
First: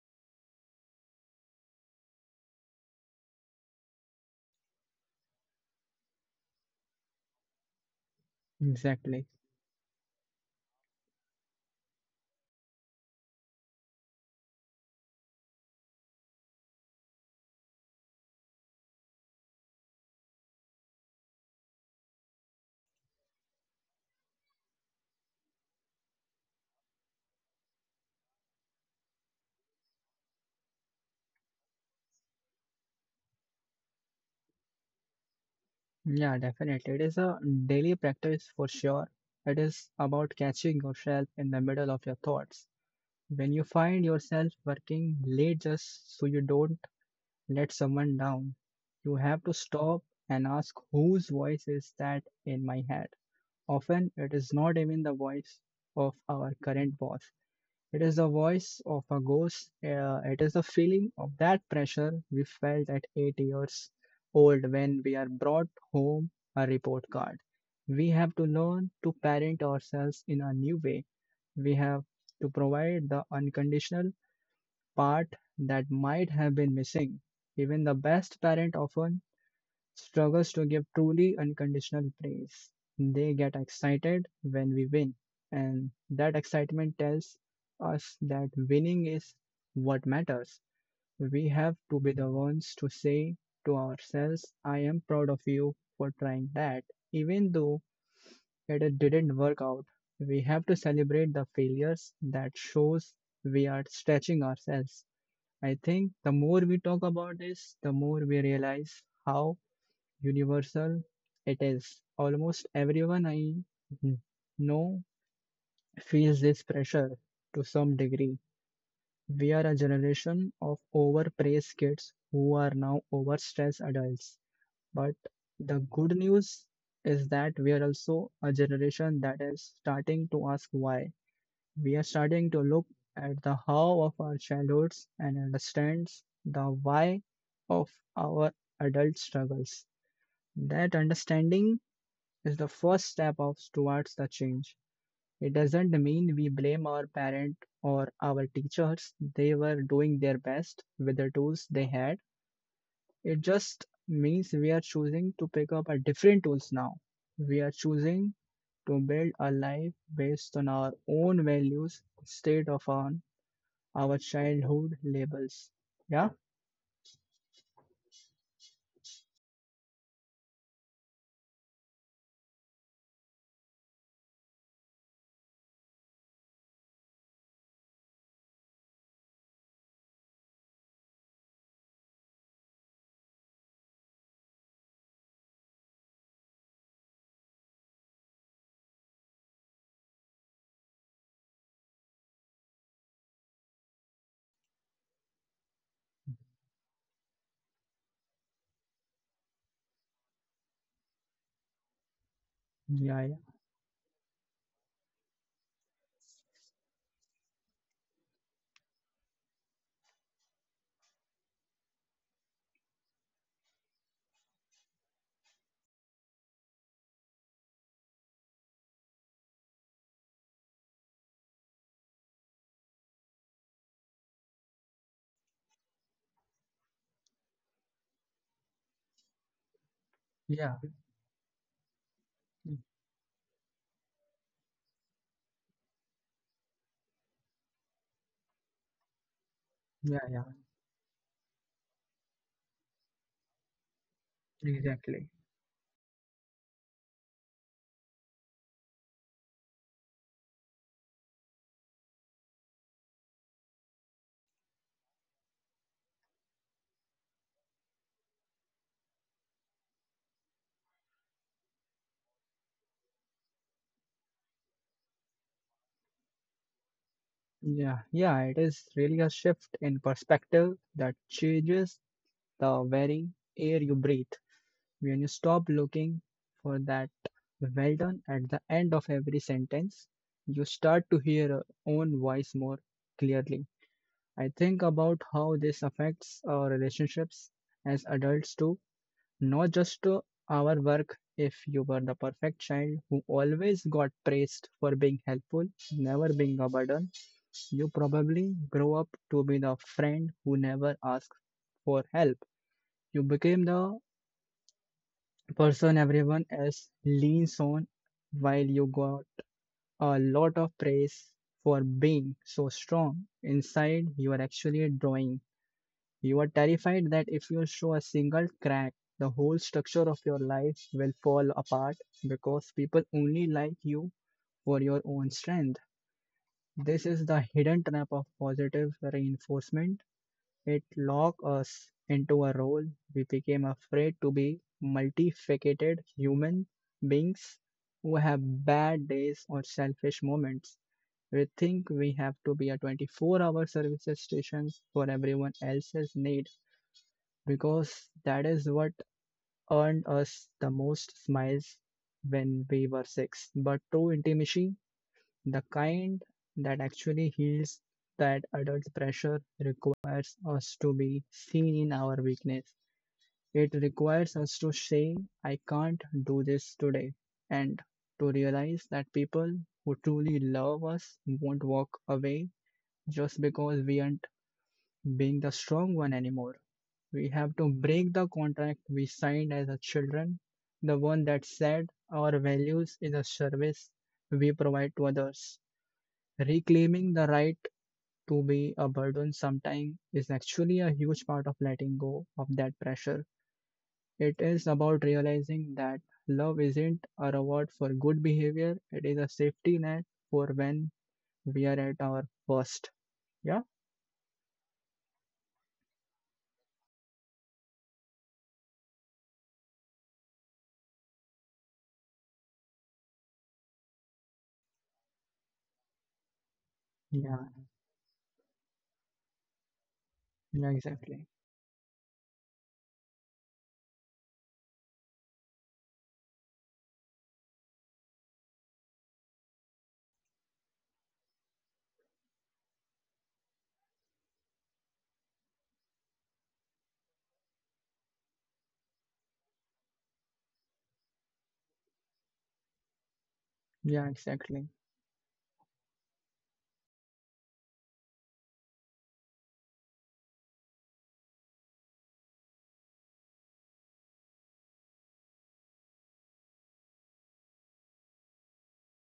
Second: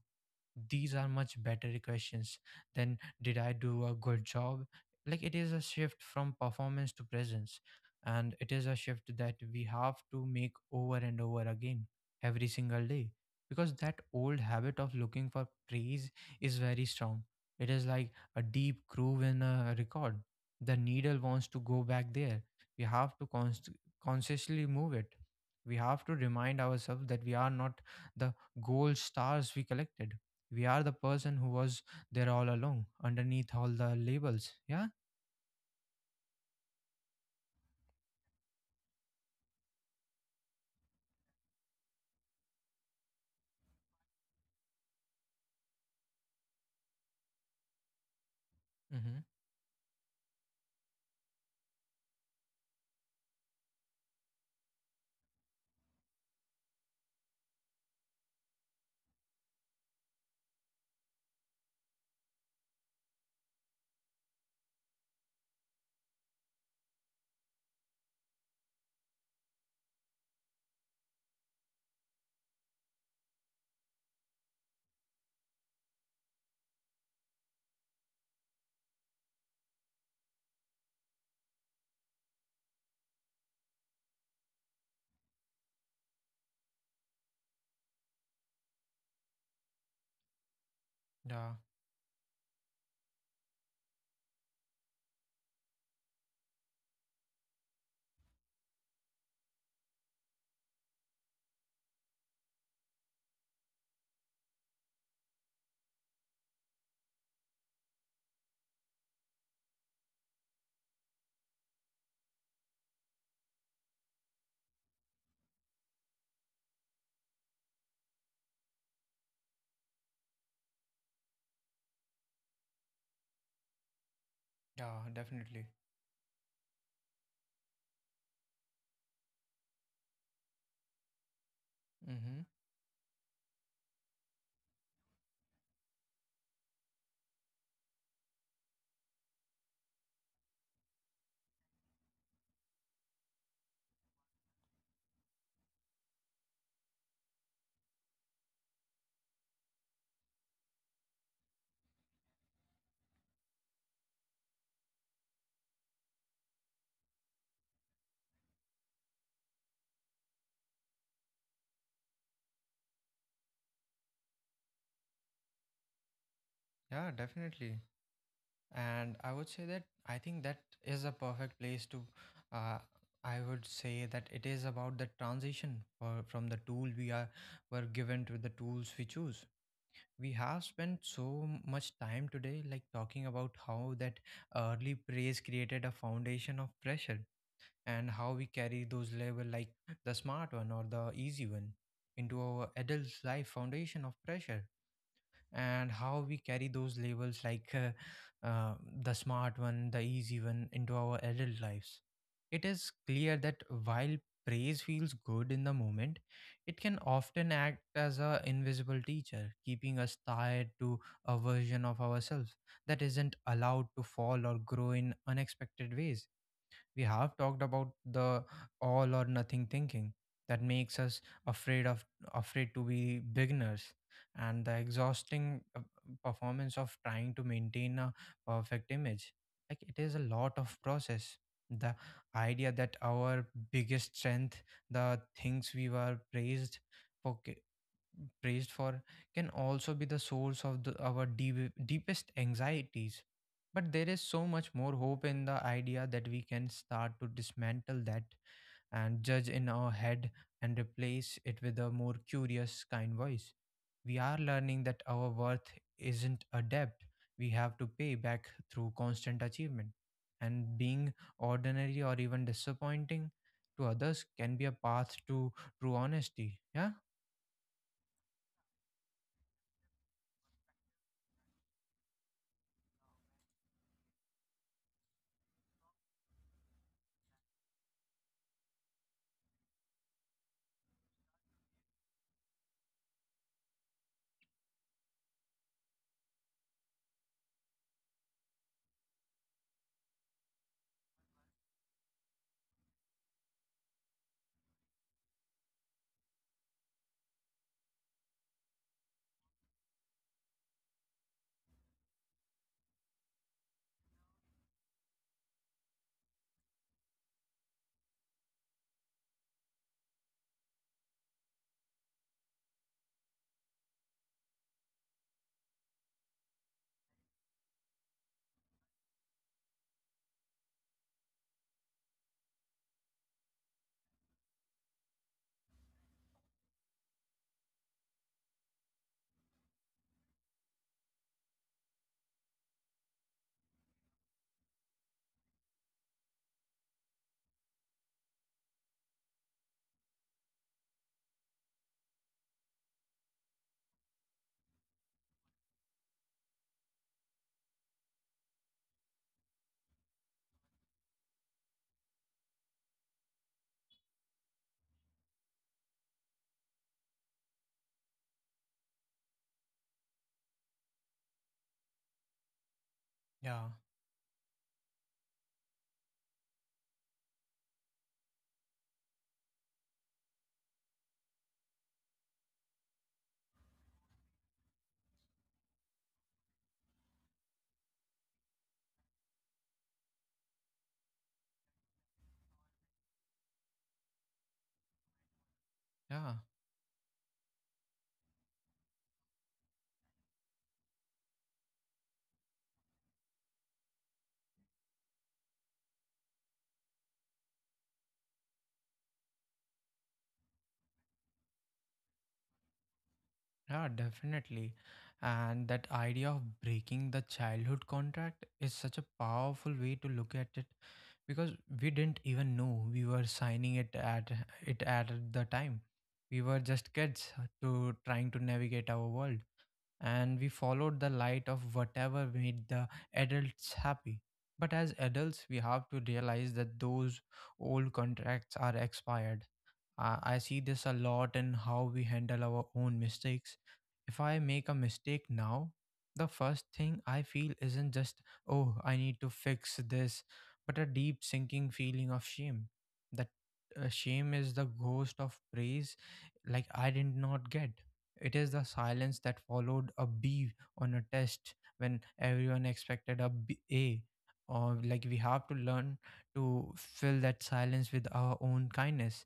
S1: These are much better questions than, did I do a good job? Like it is a shift from performance to presence. And it is a shift
S2: exactly.
S1: that we have to make over and over again every single day. Because that old habit of looking for praise is very strong. It is like a deep groove in a record. The needle wants to go back there. We have to consciously move it. We have to remind ourselves that we are not the gold stars we collected. We are the person who was there all along underneath all the labels. Yeah.
S2: Yeah, definitely. It is a daily practice for sure. It is about catching yourself in the middle of your thoughts. When you find yourself working late just so you don't let someone down, you
S1: Mm-hmm.
S2: have to stop and ask whose voice is that in my head. Often it is not even the voice of our current boss. It is the voice of a ghost. It is the feeling of that pressure we felt at 8 years old when we are brought home a report card. We have to learn to parent ourselves in a new way. We have to provide the unconditional part that might have been missing. Even the best parent often struggles to give truly unconditional praise. They get excited when we win, and that excitement tells us that winning is what matters. We
S1: Yeah,
S2: have to be the ones to say to ourselves, "I am proud of you for trying that, even though it didn't work out." We have to celebrate the failures that shows we are stretching ourselves. I think the more we talk about this, the more we realize how universal it is. Almost everyone I know feels this pressure to some degree. We are a generation of overpraised kids who are now overstressed adults.
S1: yeah,
S2: But
S1: definitely.
S2: the good news is that we are also a generation that is starting to ask why. We are
S1: Mm-hmm.
S2: starting to look at the how of our childhoods and understands the why of our adult struggles. That understanding is the first step of towards the change. It doesn't mean we blame our parent or our teachers. They were doing their best with the tools they had. It just means we are choosing to pick up a different tools now. We are choosing to build a life based on our own values instead of on our childhood labels. Yeah,
S1: Yeah, definitely. And I would say that I think that is a perfect place to. Uh, I would say that it is about the transition from the tool we are were given to the tools we choose. We have spent so much time today, like talking about how that early praise created a foundation of pressure and how we carry those labels like the smart one or the easy one into our adult life, foundation of pressure and how we carry those labels like the smart one, the easy one into our adult lives. It is
S2: yeah,
S1: clear that while praise feels good in the moment, it can often act as a invisible teacher keeping us tied to a version of ourselves that isn't allowed to fall or grow in unexpected ways. We have talked about the all or nothing thinking that makes us afraid of afraid to be beginners, and the exhausting performance of trying to maintain a perfect image. Like it is a lot of
S2: yeah,
S1: process. The idea
S2: yeah,
S1: that our biggest strength, the things we were for praised for, can also be the
S2: yeah, yeah,
S1: source of our deepest anxieties. But there is so much more hope
S2: exactly.
S1: in the idea that we can start to dismantle that and judge in our head and replace it with a more curious, kind voice. We are learning that our worth isn't a debt we have to pay back through constant achievement. And being ordinary or even disappointing to others can be a path to true honesty. Yeah,
S2: Yeah, yeah, it is really a shift in perspective that changes the very air you breathe. When you stop looking for that well done at the end of every sentence, you start to hear your own voice more clearly. I think about how this affects our relationships as adults too. Not just to our work. If you were the perfect child who always got praised for being helpful, never being a burden, you probably grow up to be the friend who never asks for help. You became the person everyone else leans on while you got a lot of praise for being so strong. Inside, you are actually drawing. You are terrified that if you show a single crack, the whole structure of your life will fall apart because people only like you for your own strength. This is the hidden trap of positive reinforcement. It locks us into a role. We became afraid to be multifaceted human beings who have bad days or selfish moments. We think we have to be a 24-hour service station for everyone else's need because that is what earned us the most smiles when we were six. But true intimacy, the kind that actually heals that adult pressure, requires us to be seen in our weakness.
S1: yeah,
S2: It requires us to say, "I can't do this today," and to realize that people who truly love us won't walk away just because we aren't being the strong one anymore. We have to break the contract we signed as a children, the one that said our values is a service we provide to others.
S1: yeah.
S2: Reclaiming the right to be a burden sometime is actually a huge part of letting go of that pressure. It is about realizing that love isn't a reward for good behavior, it is a safety net for when we are at our worst. Yeah?
S1: Yeah, definitely. And that idea of breaking the childhood contract is such a powerful way to look at it because we didn't even know we were signing it at the time. We were just kids
S2: Yeah,
S1: to trying to navigate our world, and we
S2: yeah,
S1: followed the
S2: exactly.
S1: light of whatever made the adults happy. But as adults, we have to realize that those old contracts are expired. I see this a lot in how we handle our own mistakes. If I make a mistake now, the first thing I feel isn't just, oh, I need to fix this, but a deep sinking feeling of shame. That
S2: Yeah,
S1: shame is the
S2: exactly.
S1: ghost of praise, like I did not get. It is the silence that followed a B on a test when everyone expected a A. Or like we have to learn to fill that silence with our own kindness.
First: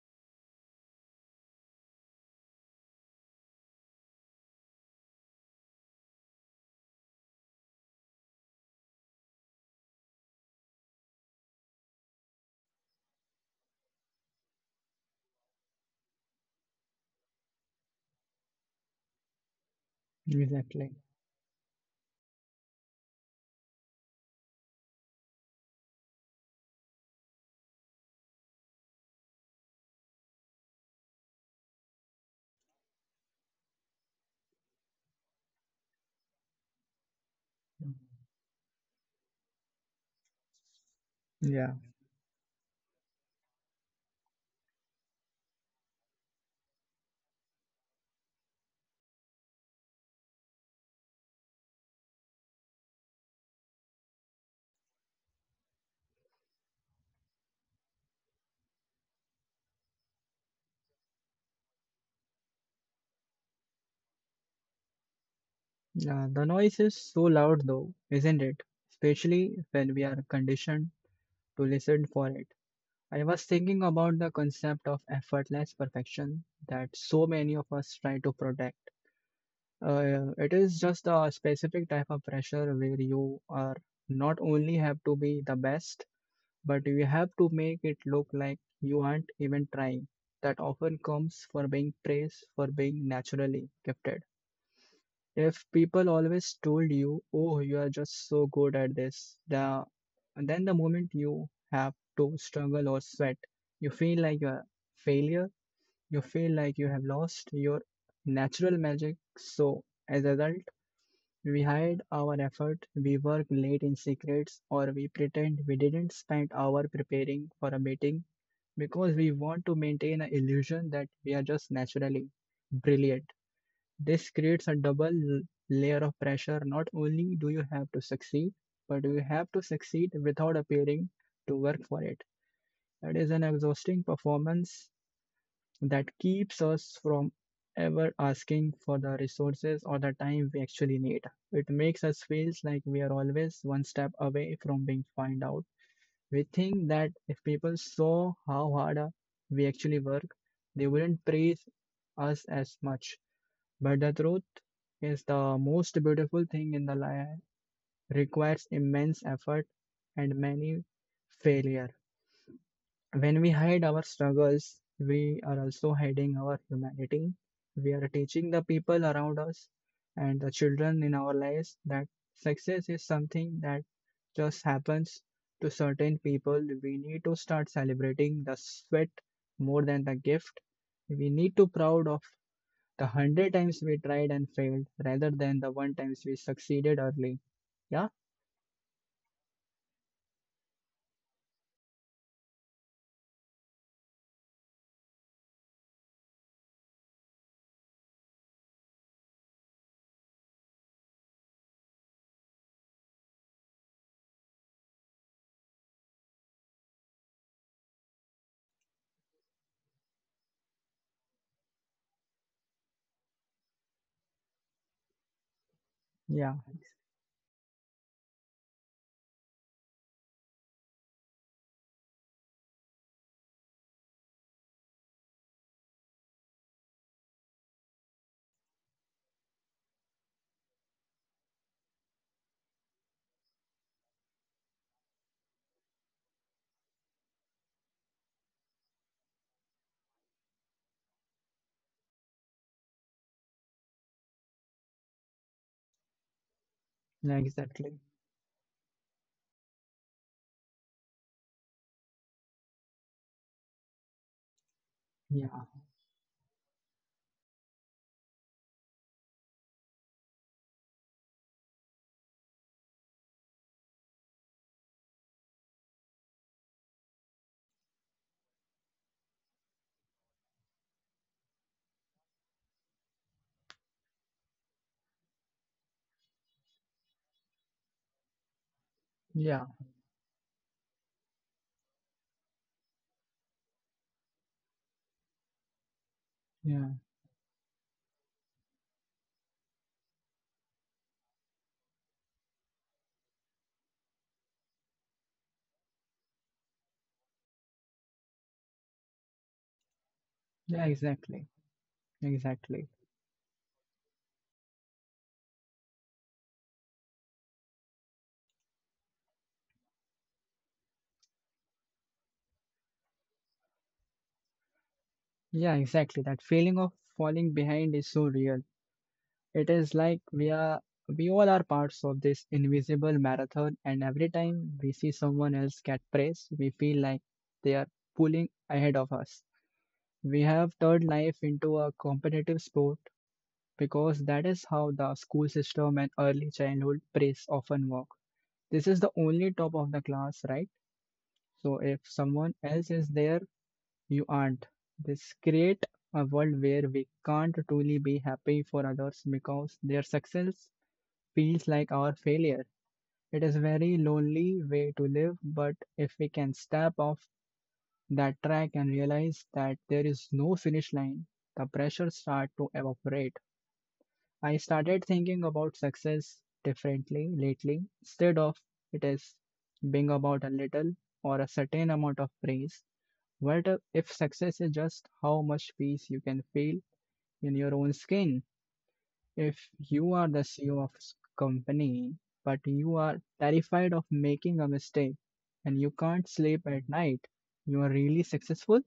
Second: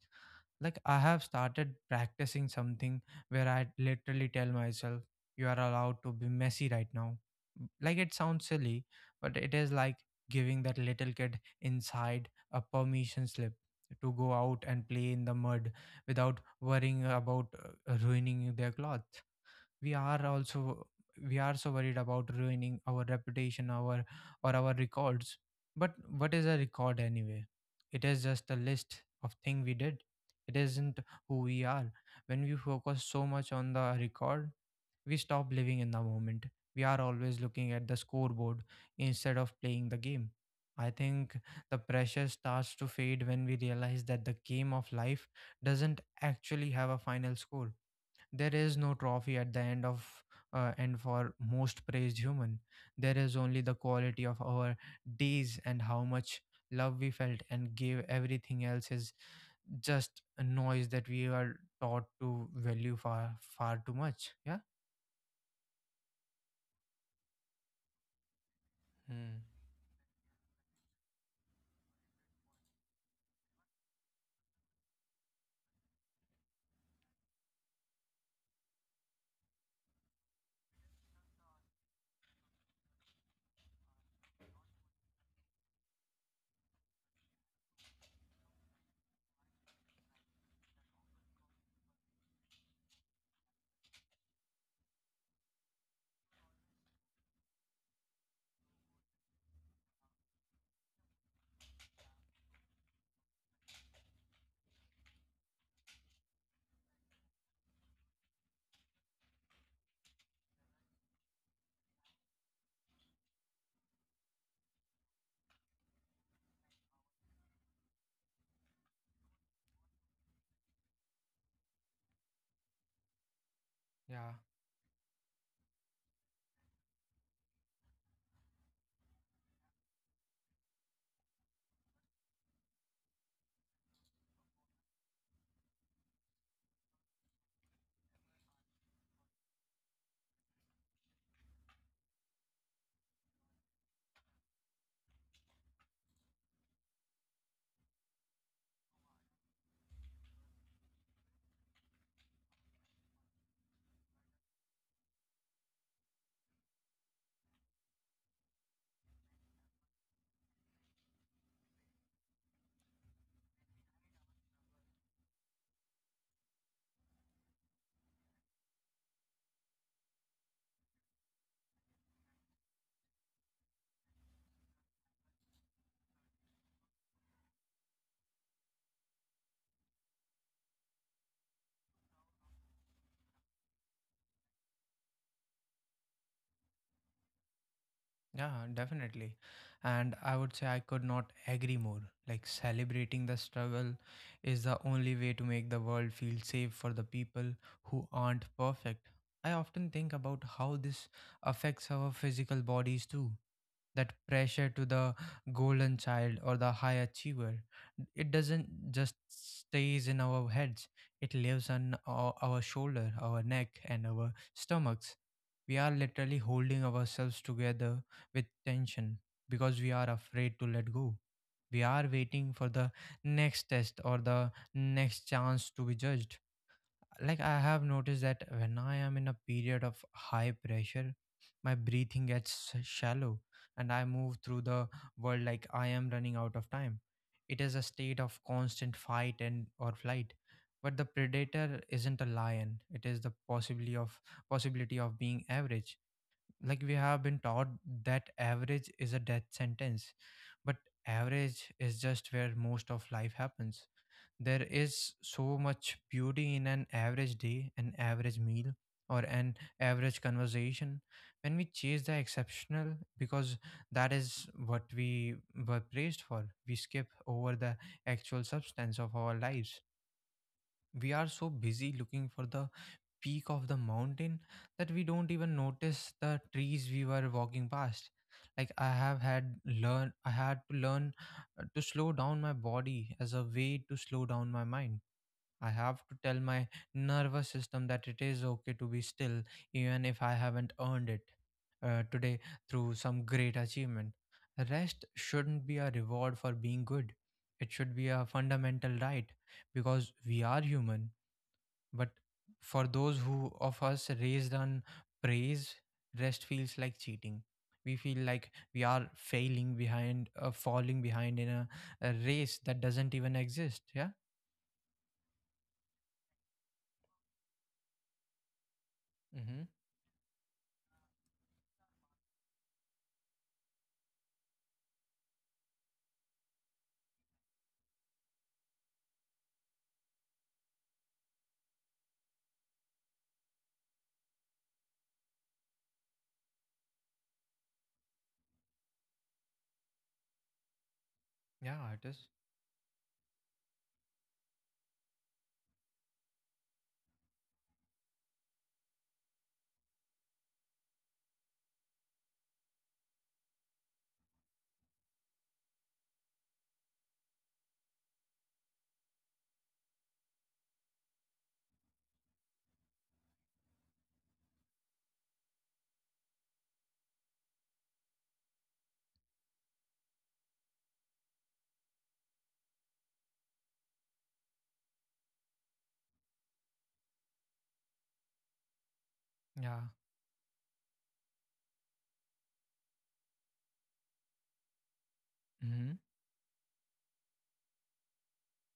S1: Like I have started practicing something where I literally tell myself, you are allowed to be messy right now. Like it sounds silly, but it is like giving that little kid inside a permission slip to go out and play in the mud without worrying about ruining their clothes. we are also
S2: Exactly.
S1: we are so worried about ruining our reputation our or our records. But what is a record anyway? It is just a list of thing we did. It isn't who we are. When we focus so much on the record, we stop living in the moment. We are always looking at the scoreboard instead of playing the game. I think
S2: Yeah.
S1: the pressure starts to fade when we realize that the game of life doesn't actually have a final score. There is no trophy at the end for most praised human. There is only the quality of our days and how much love we felt and gave. Everything else is just a noise that we are taught to value far far too much. Yeah.
S2: Yeah, the noise is so loud though, isn't it?
S1: Hmm.
S2: Especially when we are conditioned to listen for it. I was thinking about the concept of effortless perfection that so many of us try to protect. It is just a specific type of pressure where you are not only have to be the best, but you have to make it look like you aren't even trying. That often comes for being praised for being naturally gifted. If people always told you, "Oh, you are just so good at this," the then the moment you have to struggle or sweat, you feel like you're a failure. You feel like you have lost your natural magic. So as a result, we hide our effort, we work late in secrets, or we pretend we didn't spend hour preparing for a meeting because we want to maintain an illusion that we are just naturally brilliant. This
S1: Yeah.
S2: creates a double layer of pressure. Not only do you have to succeed, but you have to succeed without appearing to work for it. That is an exhausting performance that keeps us from ever asking for the resources or the time we actually need. It makes us feel like we are always one step away from being found out. We think that if people saw how hard we actually work, they wouldn't praise us as much. But the truth is the most beautiful thing in the life requires immense effort and many failure. When we hide our struggles, we are also hiding our humanity. We are teaching the people around us and the children in our lives that success is something that just happens to certain people. We need to start celebrating the sweat more than the gift. We need to proud of the 100 times we tried and failed rather than the one times we succeeded early. Yeah?
S1: Yeah, definitely. And I would say I could not agree more. Like, celebrating the struggle is the only way to make the world feel safe for the people who aren't perfect. I often think about how this affects our physical bodies too. That pressure to the golden child or the high achiever, it doesn't just stays in our heads, it lives on our shoulder, our neck, and our stomachs. We are literally
S2: Yeah.
S1: holding ourselves together with tension because we are afraid to let go. We are waiting for the next test or the next chance to be judged. Like, I have noticed that when I am in a period of high pressure, my breathing gets shallow and I move through the world like I am running out of time. It is a state of constant fight and or flight. But the predator isn't a lion. It is the possibility of being average, like we have been
S2: Yeah,
S1: taught
S2: exactly.
S1: that average is a death sentence. But average is just where most of life happens. There is
S2: Yeah.
S1: so much beauty in an average day, an average meal, or an average conversation. When we chase the exceptional because that is what we were praised for, we skip over the actual substance of our lives. We are so busy looking for the peak of the mountain that we don't even notice the trees we were walking past. Like I have had
S2: Yeah.
S1: learn I had to learn to slow down my body as a way to slow down my mind. I have to tell my
S2: Yeah.
S1: nervous system that it is okay to be still, even if I haven't earned it today through some great achievement. Rest shouldn't be a reward for being good. It should be a fundamental right because we are
S2: Yeah,
S1: human.
S2: exactly.
S1: But for
S2: Exactly.
S1: those who of us raised on praise, rest feels like cheating. We feel like we are failing behind, falling behind in a race that doesn't even exist. Yeah.
S2: Yeah, exactly. That feeling of falling behind is so real.
S1: Mm-hmm.
S2: It is like we are we all are parts of this invisible marathon and every time we see someone else get praise, we feel like they are pulling ahead of us. We have turned life into a competitive sport because that is how the school system and early childhood praise often work. This is the only top of the class, right? So
S1: Yeah,
S2: if
S1: it is.
S2: someone else is there, you aren't. This create a world where we can't truly be happy for others because their success feels like our failure. It is a very lonely way to live, but if we can step off that track and realize that there is no finish line, the pressure start to evaporate. I started thinking about success differently lately. Instead of it is being about a little or a certain amount of praise, what if success is just how much peace you can feel in your own skin? If
S1: Yeah.
S2: you are the CEO of company, but you are terrified of making a mistake and you
S1: Mm-hmm.
S2: can't sleep at night, you are really successful?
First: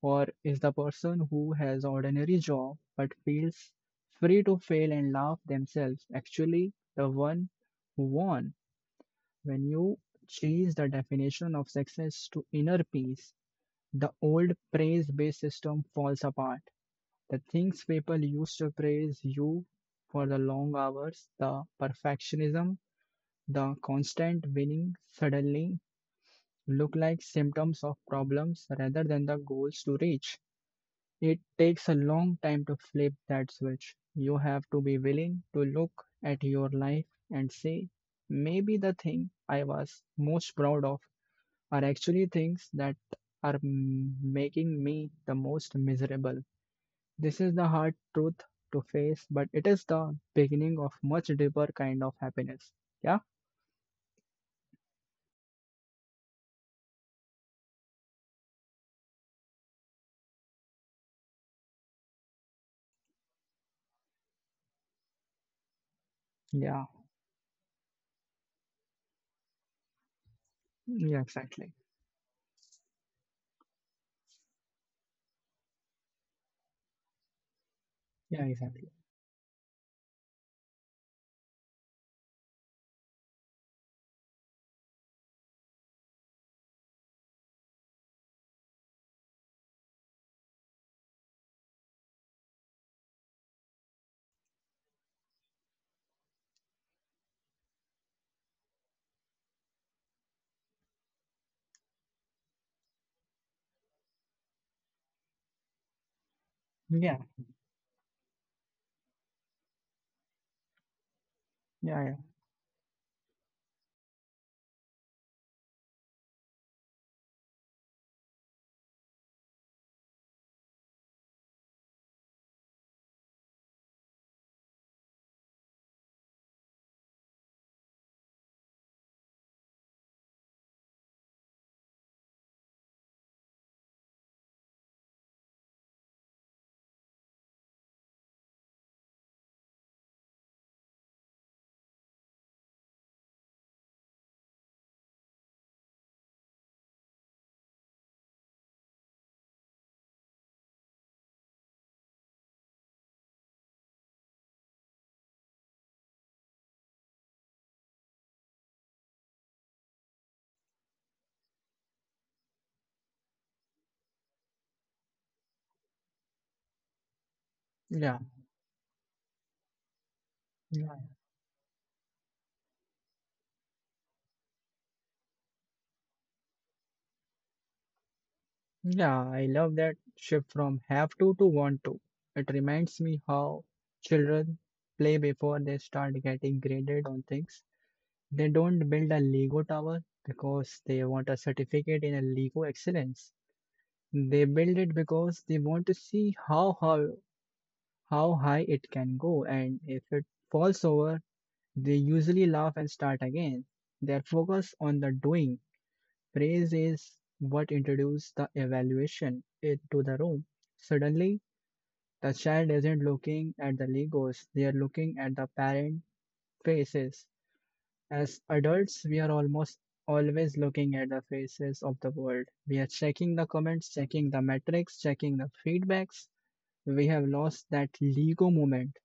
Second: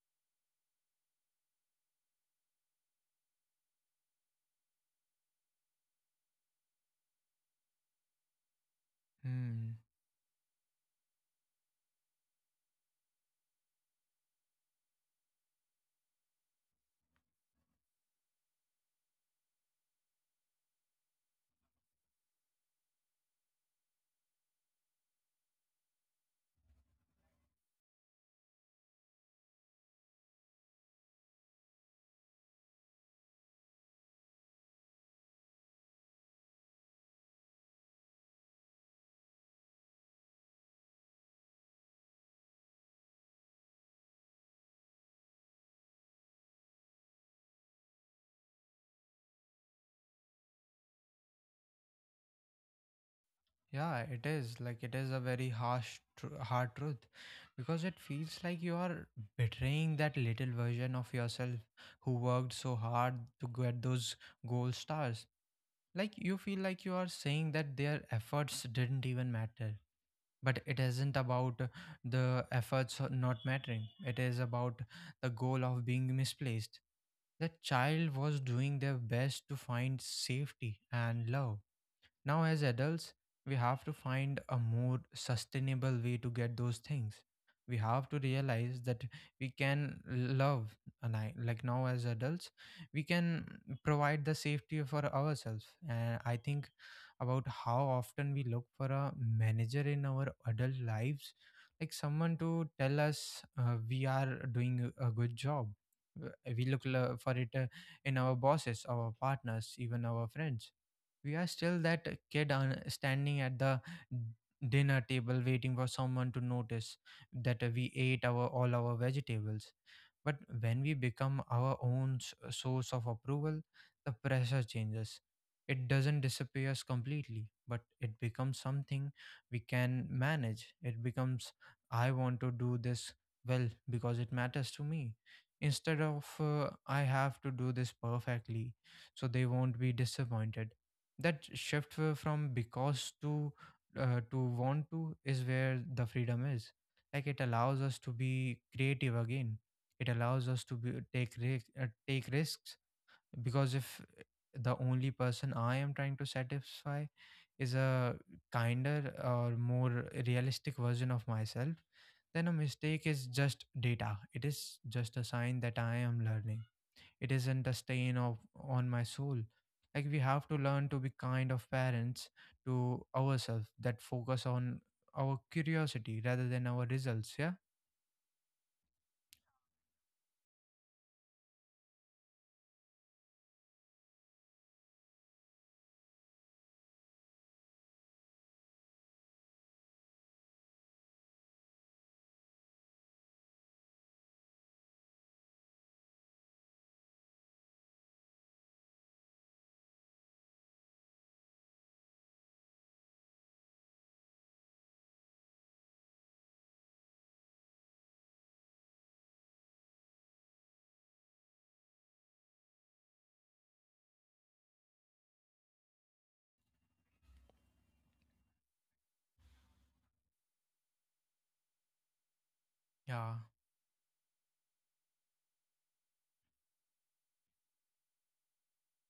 S2: Or is the person who has ordinary job but feels free to fail and laugh themselves actually the one who won? When
S1: Hmm.
S2: you change the definition of success to inner peace, the old praise-based system falls apart. The things people used to praise you for the long hours, the perfectionism, the constant winning suddenly look like symptoms of problems rather than the goals to reach. It takes a long time to flip that switch. You have to be willing to look at your life and say, maybe the thing I was most proud of are actually things that are making me the most miserable. This is the hard truth to face, but it is the beginning of much deeper kind of happiness. Yeah,
S1: Yeah, it is. Like, it is a very harsh, hard truth, because it feels like you are betraying that little version of yourself who worked so hard to get those gold stars. Like, you feel like
S2: yeah,
S1: you are saying that their efforts didn't even matter. But it isn't
S2: yeah,
S1: about
S2: exactly.
S1: the efforts not mattering. It is about the goal of being misplaced. The child was
S2: Yeah,
S1: doing their
S2: exactly.
S1: best to find safety and love. Now, as adults, we have to find a more sustainable way to get those things. We have to realize that we can love, and I like now as adults, we can provide the safety for ourselves. And I think about how often we look for a manager in our adult lives, like someone to tell us we are doing a good job. Uh, We look lo-
S2: Yeah,
S1: for it in our bosses, our partners, even our friends. We are still that
S2: yeah, yeah,
S1: kid standing at the dinner table waiting for someone to notice that we ate our all our vegetables. But when we become our own source of approval, the pressure changes. It doesn't disappears completely, but it becomes something we can manage. It becomes, I want to do this well because it matters to me, instead of I have to do this perfectly so they won't be disappointed. That shift from because to want to is where the freedom is. Like, it allows us to be creative again. It allows us to take take risks. Because if the only person I am trying to satisfy is a kinder or more realistic version of myself, then a mistake is just data. It is just a sign that I am learning. It isn't a stain
S2: yeah.
S1: of on my soul. Like, we have to learn to be
S2: Yeah.
S1: kind of parents to ourselves that focus on our curiosity rather than our results. Yeah.
S2: Yeah, I love that shift from have to want to. It reminds me how children play before they start getting graded on things. They don't build a Lego tower because they want a certificate in a Lego excellence. They build it because they want to see how high it can go, and if it falls over, they usually laugh and start again. They are focused on the doing. Praise is what introduces the evaluation into the room. Suddenly, the child isn't looking at the Legos, they are looking at the parent faces. As adults, we are almost always looking at the faces of the world. We are
S1: Yeah.
S2: checking the comments, checking the metrics, checking the feedbacks. We have lost that Lego moment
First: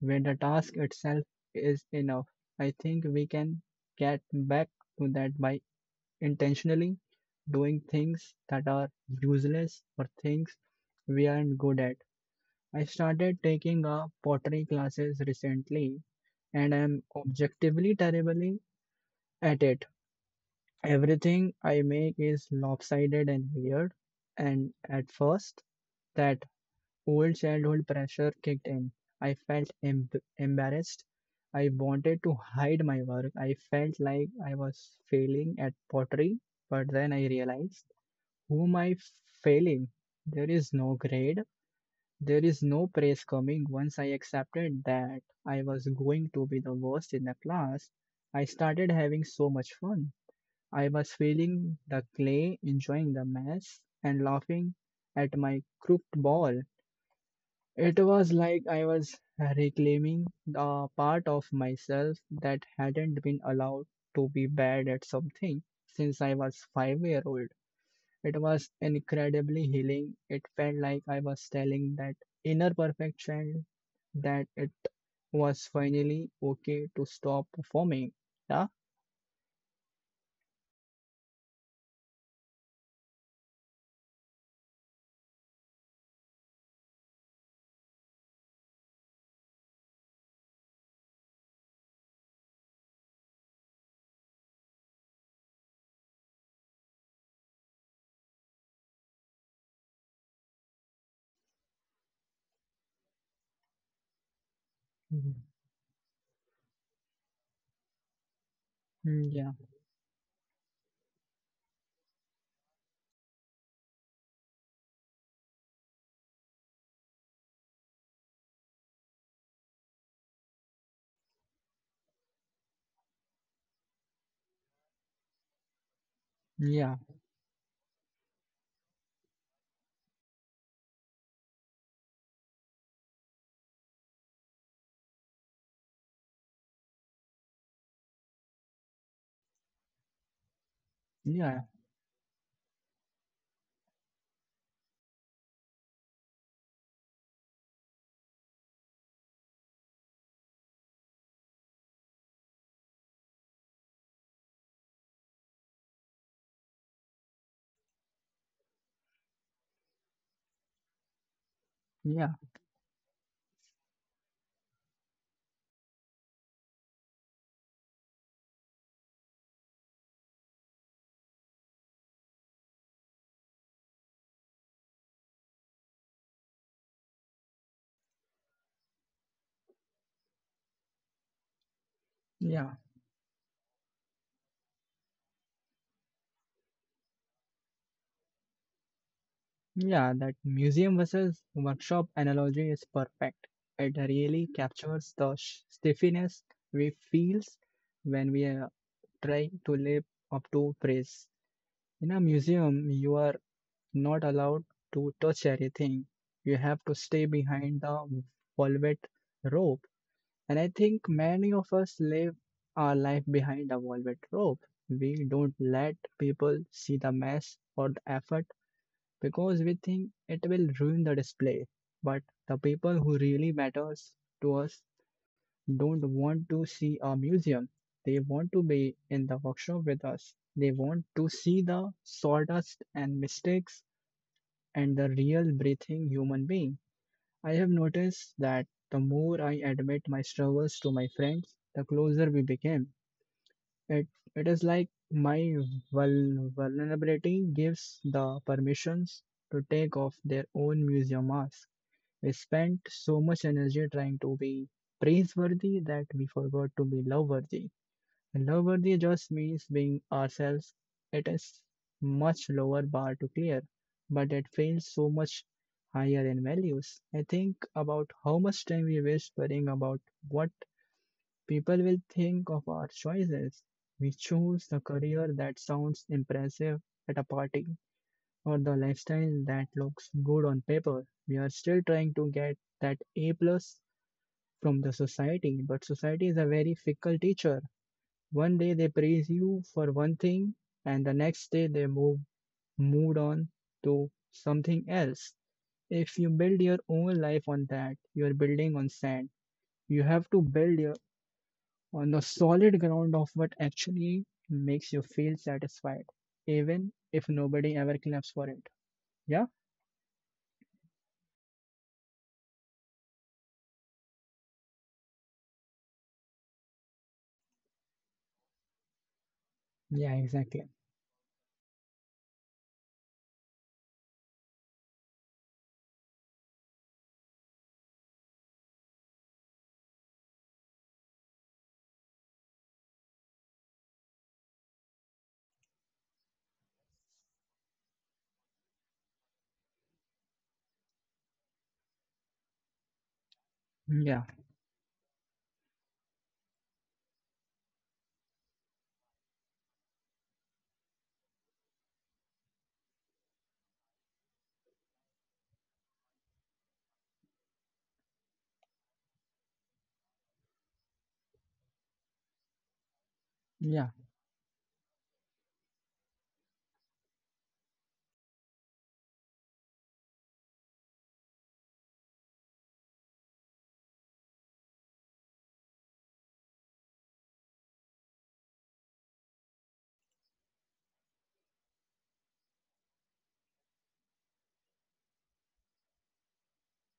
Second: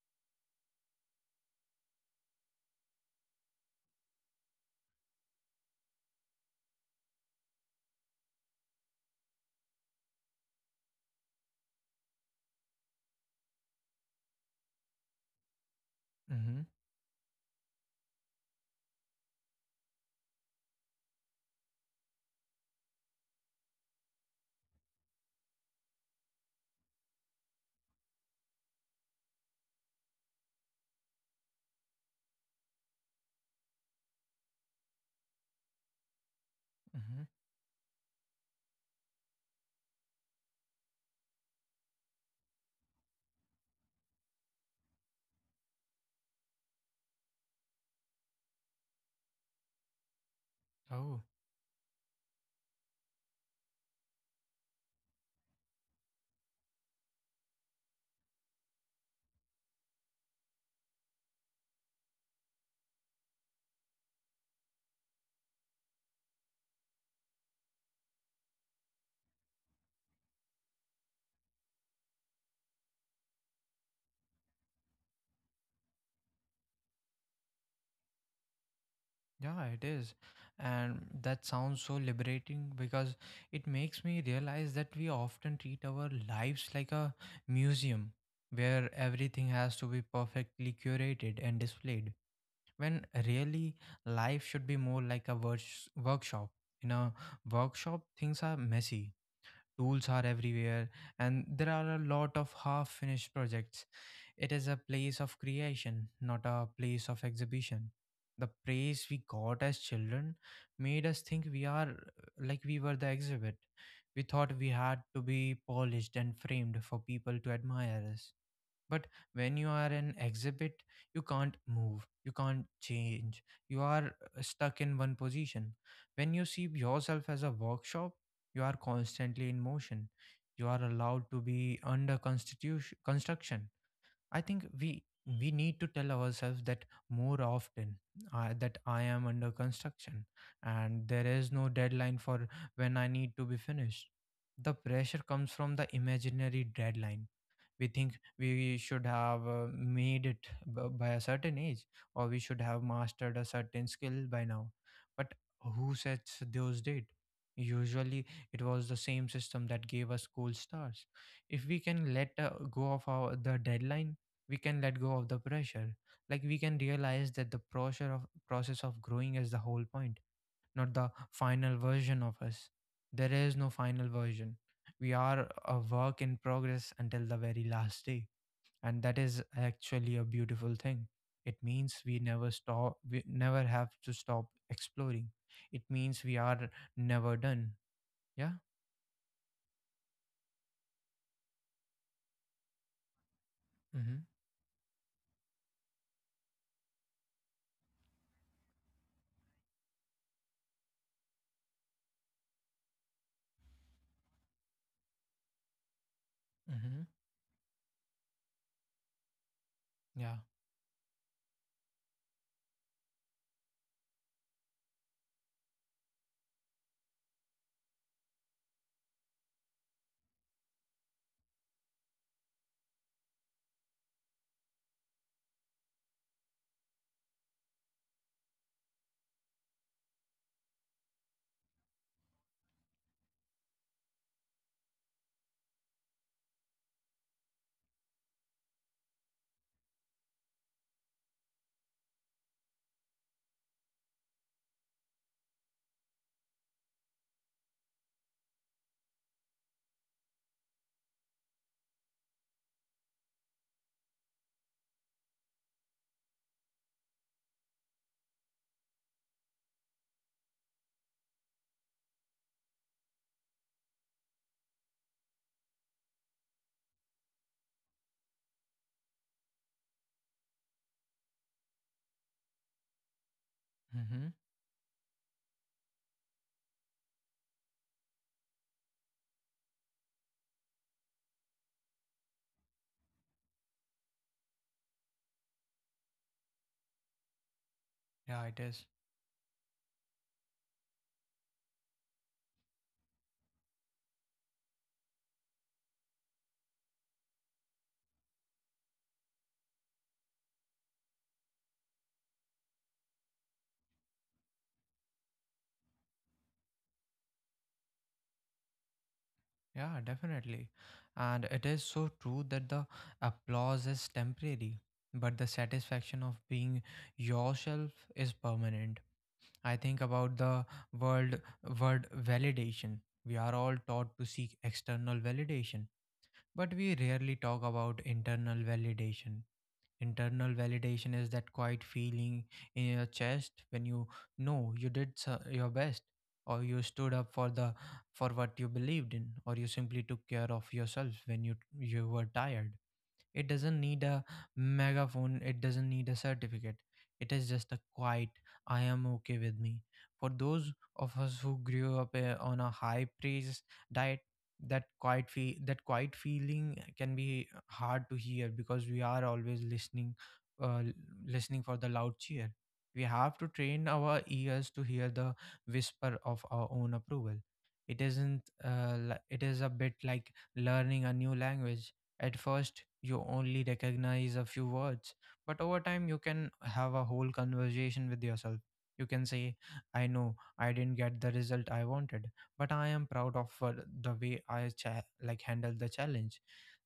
S2: where the task itself is enough. I think we can get back to that by intentionally doing things that are useless or things we aren't good at. I started taking a pottery classes recently
S1: Mm-hmm.
S2: and I'm objectively terribly at it. Everything I make is lopsided and weird, and at first, that old childhood pressure kicked in. I felt embarrassed. I wanted to hide my work. I felt like I was failing at pottery, but then I
S1: Mm-hmm.
S2: realized who am I failing? There is no grade. There is no praise coming. Once I accepted that I was going to be the worst in the class, I started having so much fun. I was
S1: Oh,
S2: feeling the clay, enjoying the mess, and laughing at my crooked ball. It was like I was reclaiming the part of myself that hadn't been allowed to be bad at something since I was 5-year old. It was incredibly healing. It felt like I was telling that inner perfection that it was finally okay to stop performing. Yeah.
S1: yeah, it is. And that sounds so liberating, because it makes me realize that we often treat our lives like a museum, where everything has to be perfectly curated and displayed. When really, life should be more like a workshop. In a workshop, things are messy, tools are everywhere, and there are a lot of half finished projects. It is a place
S2: Mhm.
S1: of creation, not a place of exhibition. The praise we
S2: Mm, yeah,
S1: got as children made us think we are, like, we were the exhibit. We thought we had to be polished and framed for people to admire us. But when you are an exhibit, you can't move, you can't change. You are stuck in one position. When you see
S2: yeah,
S1: yourself as a workshop, you are constantly in motion. You are allowed to be under constitution construction. I think we need to tell ourselves that more often, that I am under construction, and there is
S2: yeah,
S1: no deadline for when I need to be finished. The pressure comes from the imaginary deadline. We think we should have made it by a certain age, or we should have mastered a certain skill by now. But who sets those date? Usually it was the same system that gave us gold stars. If we can
S2: yeah,
S1: let go of our the deadline, we can let go of the pressure. Like, we can realize that the pressure of process of growing is the whole point, not the final version of us. There is no final version. We are a work in progress until the very last day. And that is actually a beautiful thing. It means we never
S2: yeah,
S1: stop, we never have to stop exploring. It means we are never done. Yeah.
S2: yeah. That museum versus workshop analogy is perfect. It
S1: Mm-hmm.
S2: really captures the stiffness we feels when we are trying to live up to praise. In a museum, you are not allowed to touch anything. You have to
S1: Mm-hmm.
S2: stay behind the velvet rope.
S1: Yeah.
S2: And I think many of us live our life behind the velvet rope. We don't let people see the mess or the effort because we think it will ruin the display. But the people who really matters to us don't want to see a museum. They want to be in the workshop with us. They want to see the sawdust and mistakes and the real breathing human being. I have noticed that the more I admit my struggles to my friends, the closer we became. It, it is like my vulnerability gives the permissions to take off their own museum mask. We spent so much energy trying to be praiseworthy that we forgot to be loveworthy. Loverty just means being ourselves. It is much lower bar to clear, but it feels so much higher in values. I think about how much time we waste worrying about what people will think of our choices. We
S1: Mm-hmm.
S2: choose the career that sounds impressive at a party or the lifestyle that looks good on paper. We are still trying to get that A plus from the society, but society is a very fickle teacher. One
S1: Yeah,
S2: day
S1: it
S2: they
S1: is.
S2: praise you for one thing, and the next day they moved on to something else. If you build your own life on that, you are building on sand. You have to build your, on the solid ground of what actually makes you feel satisfied, even if nobody ever claps for it. Yeah.
S1: Yeah, definitely. And it is so true that the applause is temporary, but the satisfaction of being yourself is permanent. I
S2: Yeah,
S1: think about
S2: exactly.
S1: the world word validation. We are all taught to seek external validation, but we rarely talk about internal validation. Internal validation is that quiet feeling in your chest when you know you did your best, or you stood up for the for what you believed in, or you simply took care of yourself when you were tired. It doesn't need
S2: Yeah,
S1: a megaphone, it doesn't need a certificate. It is just a quiet, I am okay with me. For those of us who grew up on a high praise diet, that that quiet feeling can be hard to hear because we are always listening uh, l- listening for the loud cheer. We have to
S2: yeah,
S1: train our ears to hear the whisper of our own approval. It isn't it is a bit like learning a new language. At first, you only recognize a few words, but over time, you can have a whole conversation with yourself. You can say, I know I didn't get the result I wanted, but I am proud of the way I handled the challenge.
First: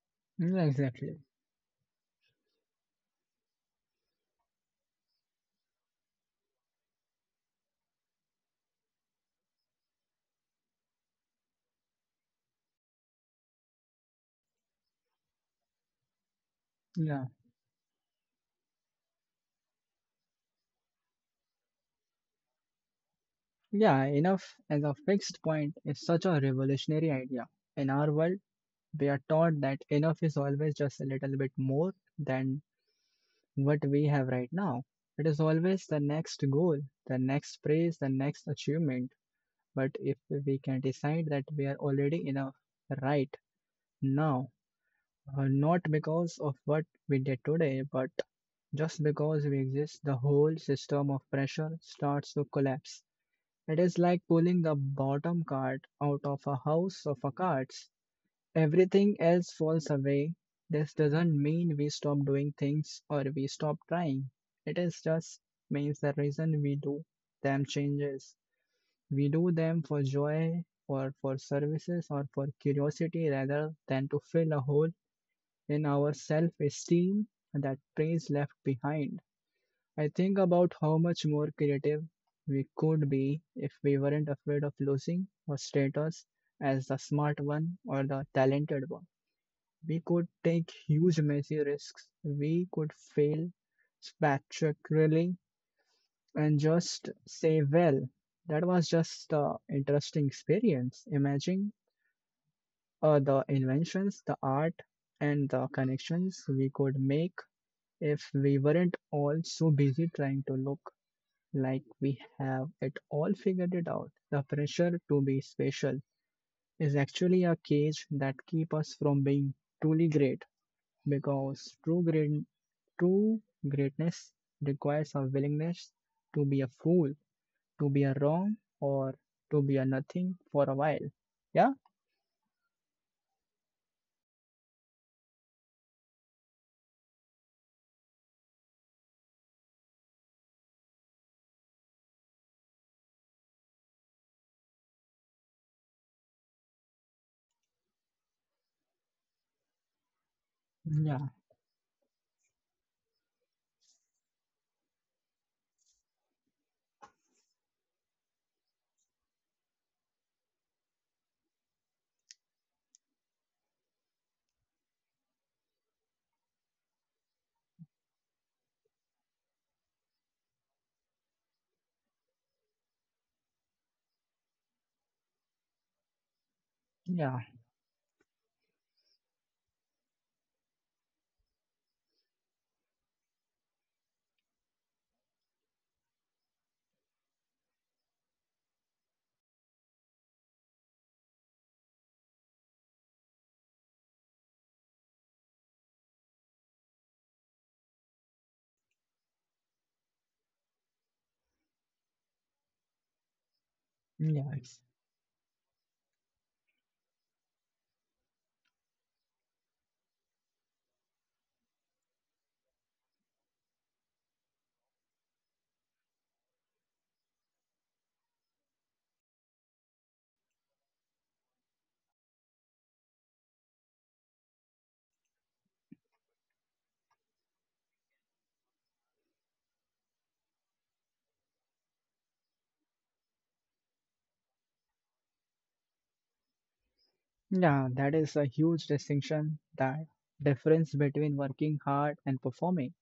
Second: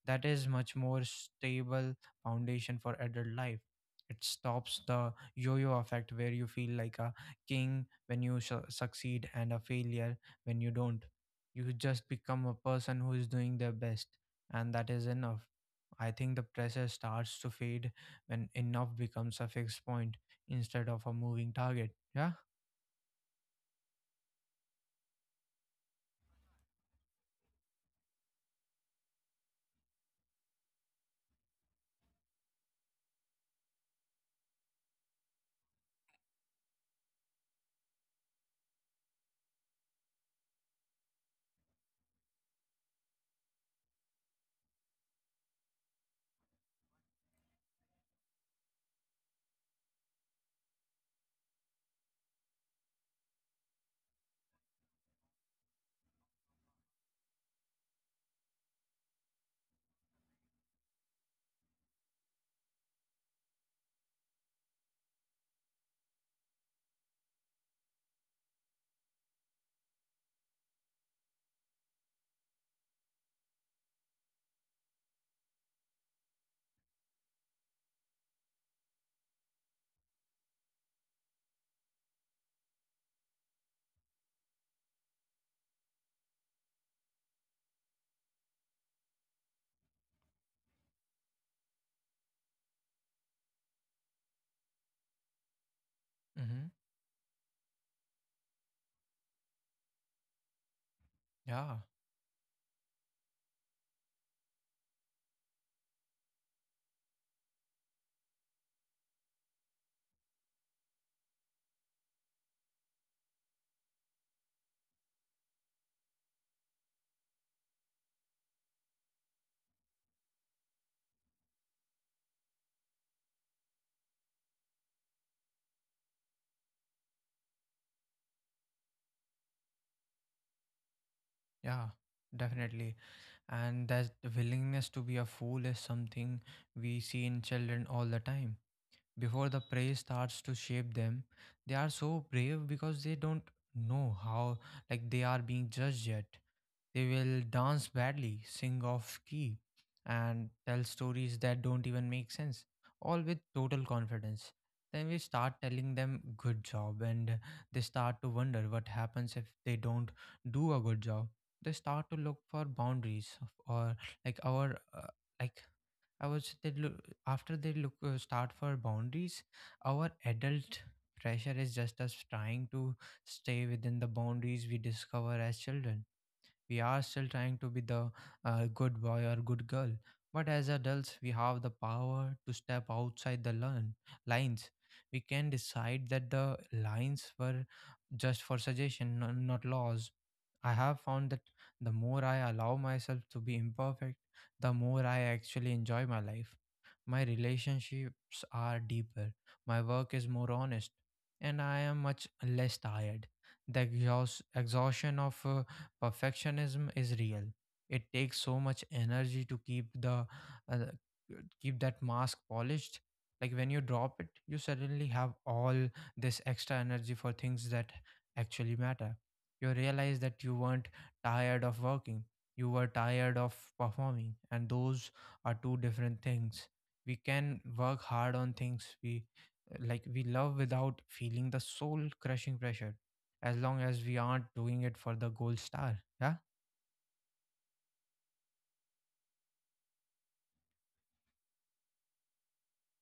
S1: That is
S2: yeah,
S1: much more
S2: exactly.
S1: stable foundation for adult life. It stops the yo-yo effect where you feel like a king when you succeed and a failure when you don't. You just become a person who is doing their best, and that is enough. I think the pressure
S2: Yeah,
S1: starts to fade when enough becomes a fixed point instead of a moving target. Yeah.
S2: yeah, enough as a fixed point is such a revolutionary idea. In our world, we are taught that enough is always just a little bit more than what we have right now. It is always the next goal, the next praise, the next achievement. But if we can decide that we are already enough right now, not because of what we did today, but just because we exist, the whole system of pressure starts to collapse. It is like pulling the bottom card out of a house of cards. Everything else falls away. This doesn't mean we stop doing things or we stop trying. It is just means the reason we do them changes. We do them for joy or for services or for curiosity rather than to fill a hole in our self esteem that praise left behind. I think about how much more creative we could be if we weren't afraid of losing our status as the smart one or the talented one. We could take huge messy risks. We could fail spectacularly and
S1: Mm-hmm.
S2: just say, well, that was just an interesting experience. Imagine
S1: Yeah.
S2: the inventions, the art, and the connections we could make if we weren't all so busy trying to look like we have it all figured it out. The pressure to be special is actually a cage that keeps us from being truly great because true greatness requires a willingness to be a fool, to be a wrong, or to be a nothing for a while. Yeah,
S1: Yeah. Definitely. And that willingness to be a fool is something we see in children all the time, before the prey starts to shape them. They are so brave because they don't know how like they are being judged yet. They will dance badly, sing off key, and tell
S2: yeah,
S1: stories that don't even make sense, all with total confidence. Then we start telling them good job, and they start to wonder what happens if they don't do a good job. They start to look for boundaries or like our like I was they look, after they look start for boundaries. Our adult pressure is just us trying to stay within the boundaries we discover as children. We are still
S2: yeah,
S1: trying to be the good boy or good girl. But as adults, we have the power to step outside the lines. We can decide that the lines were just for suggestion, not laws. I have found that the more I allow myself to be imperfect, the more I actually enjoy my life. My relationships are deeper, my work is more honest, and I am much less tired. The
S2: yeah.
S1: exhaustion of perfectionism is real. It takes so much energy to keep the uh, keep that mask polished. Like, when you drop it, you suddenly have all this extra energy for things that actually matter. You realize that you weren't tired of working, you were tired of performing, and those are two different things. We can work hard on things we love without feeling the soul crushing pressure as long as we aren't doing it for the gold star. Yeah.
S2: Yeah, that is a huge distinction. That difference between working hard and performing.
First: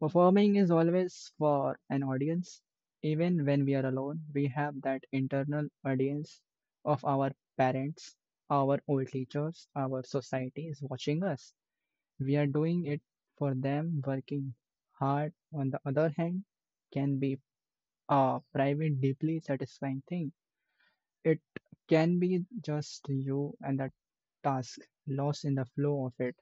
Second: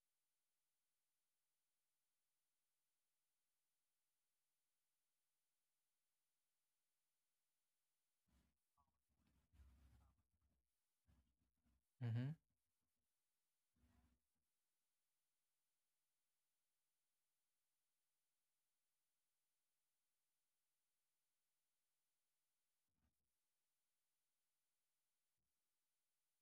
S2: Performing is always for an audience. Even when we are alone, we have that internal audience of our parents, our old teachers, our society is watching us.
S1: Mm-hmm.
S2: We are doing it for them. Working hard, on the other hand, can be a private, deeply satisfying thing. It can be just you and the task, lost in the flow of it.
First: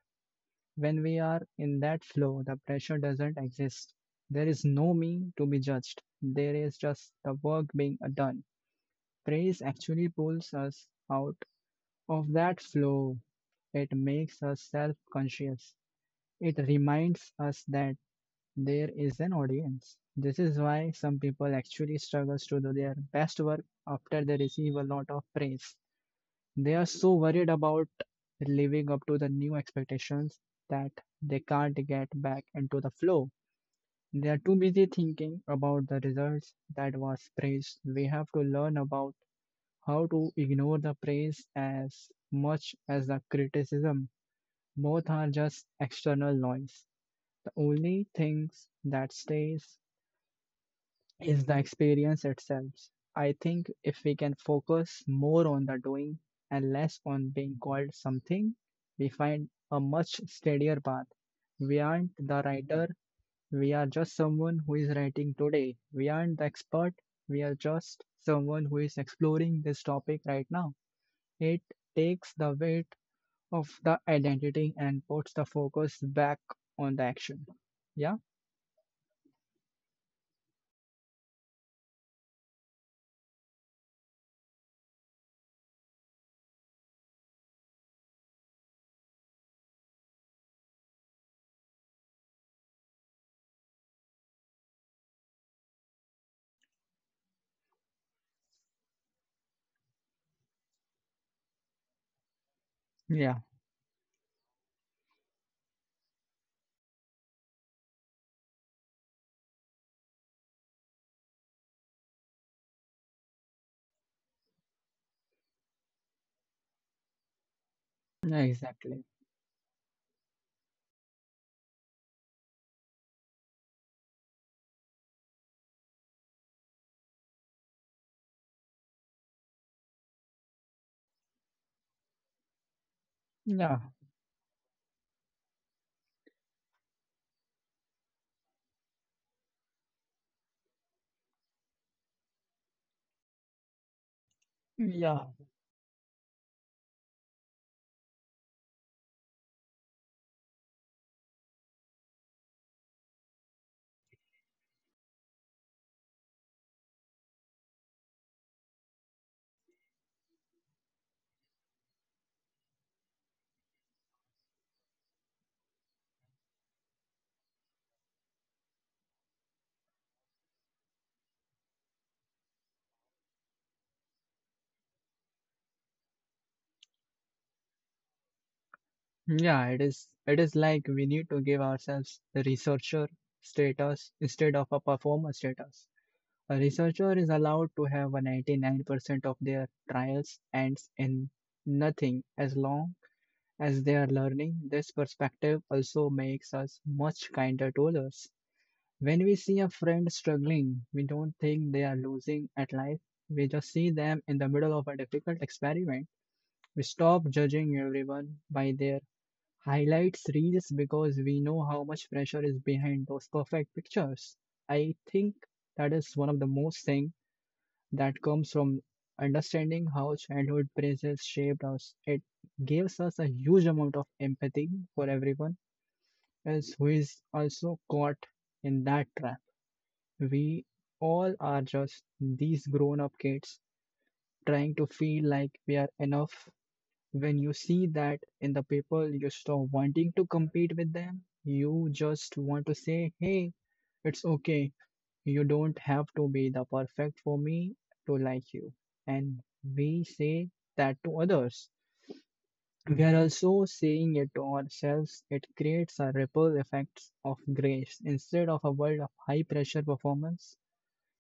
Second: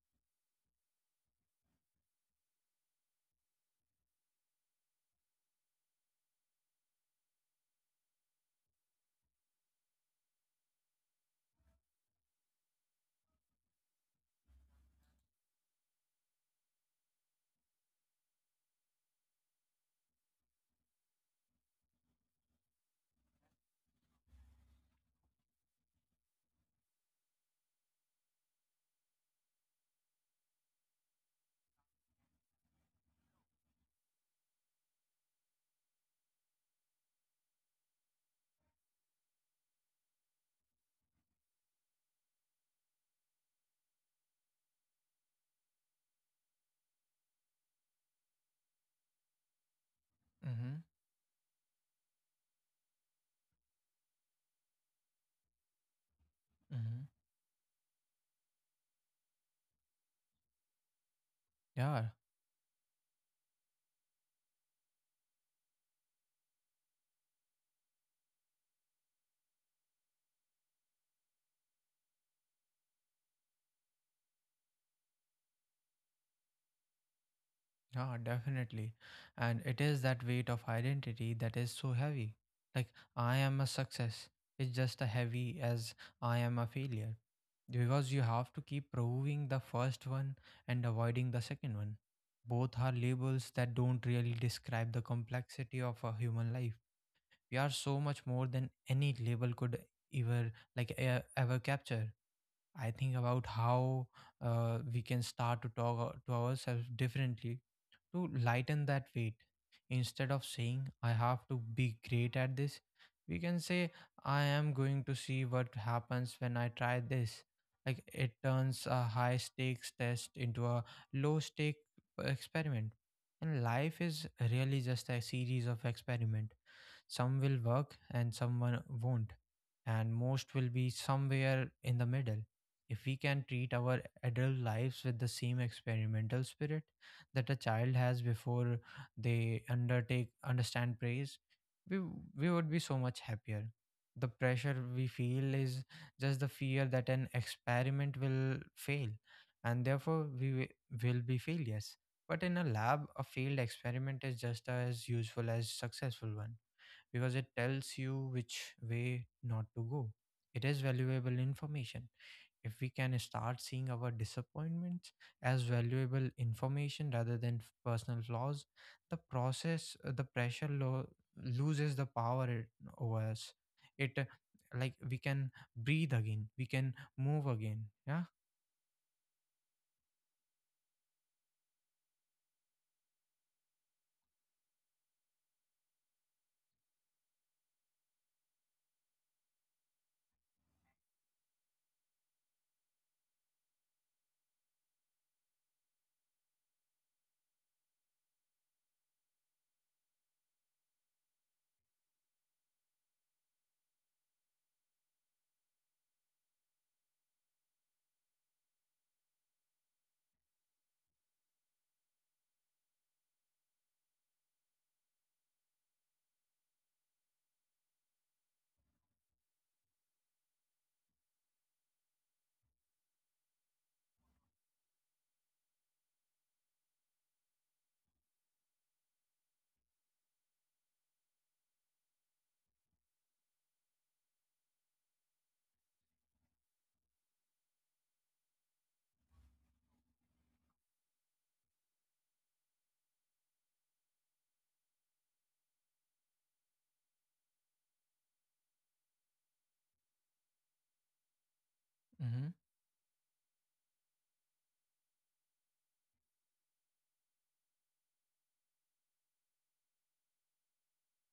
S2: When we are in that flow, the pressure doesn't exist. There is no me to be judged. There is just the work being done. Praise actually pulls us out of that flow. It makes us self conscious. It reminds us that there is an audience. This is why some people actually struggle to do their best work after they receive a lot of praise. They are so worried about living up to the new expectations that they can't get back into the flow. They are too busy thinking about the results that was praised. We have to learn about how to ignore the praise as much as the criticism. Both are just external noise. The only things that stays
S1: Mm-hmm.
S2: is the experience itself. I think if we can focus more on the doing and less
S1: Mm-hmm.
S2: on being called something, we find a much steadier path. We
S1: Yeah,
S2: aren't the writer, we are just someone who is writing today. We aren't the expert, we are just someone who is exploring this topic right now. It takes the weight of the identity and puts the focus back on the action.
S1: yeah,
S2: Yeah?
S1: definitely. And it is that weight of identity that is so heavy. Like, I am a success. It's just as heavy as I am a failure. Because you have to keep proving the first one and avoiding the second one. Both are labels that don't really describe the complexity of a human life. We are so much more than any label could ever, ever capture. I think
S2: Yeah,
S1: about how we can start to talk to ourselves differently to lighten that weight. Instead of saying, I have to be great at this, we can say, I am going to see what happens when I try this. Like, it turns a
S2: exactly.
S1: high stakes test into a low stake experiment. And life is really just a series of experiment. Some will work and someone won't, and most will be somewhere in the middle. If we can treat
S2: Yeah,
S1: our adult lives with the same experimental spirit that a child has before they undertake understand praise, we, we would be so much happier. The pressure we
S2: yeah.
S1: feel is just the fear that an experiment will fail, and therefore will be failures. But in a lab, a failed experiment is just as useful as successful one, because it tells you which way not to go. It is valuable information. If we can start seeing our disappointments as valuable information rather than personal flaws, the the pressure loses the power over us. It like we can breathe again, we can move again. Yeah.
S2: Yeah, it is. It is like we need to give ourselves the researcher status instead of a performer status. A researcher is allowed to have a 99% of their trials ends in nothing as long as they are learning. This perspective also makes us much kinder to others. When we see a friend struggling, we don't think they are losing at life. We just see them in the middle of a difficult experiment. We stop judging everyone by their highlights reels because we know how much pressure is behind those perfect pictures. I think that is one of the most thing that comes from understanding how childhood praises shaped us. It gives us a huge amount of empathy for everyone else who is also caught in that trap. We all are just these grown up kids trying to feel like we are enough when you see that in the paper, you stop wanting to compete with them. You just want to say, hey, it's okay. You don't have to be the perfect for me to like you. And we say that to others.
S1: Hmm.
S2: We are also saying it to ourselves. It creates a ripple effect of grace. Instead of a world of high pressure performance,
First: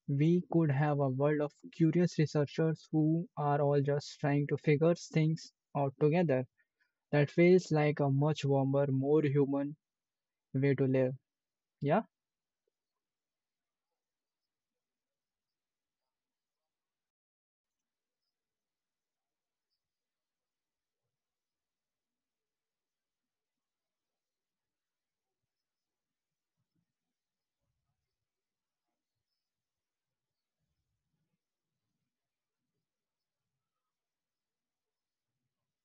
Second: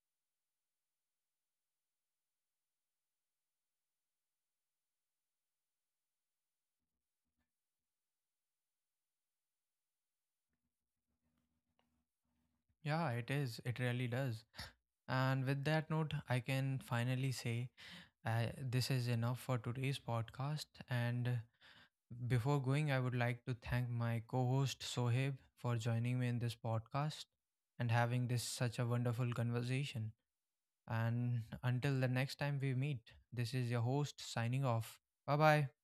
S2: we could have a world of curious researchers who are all just trying to figure things out together. That feels like a much warmer, more human way to live. Yeah.
S1: Yeah, it is. It really does. And with that note, I can finally say, this is enough for today's podcast. And before going, I would like to thank my co host Sohib for joining me in this podcast and having this such a wonderful conversation. And until the next time we meet, this is your host signing off. Bye bye.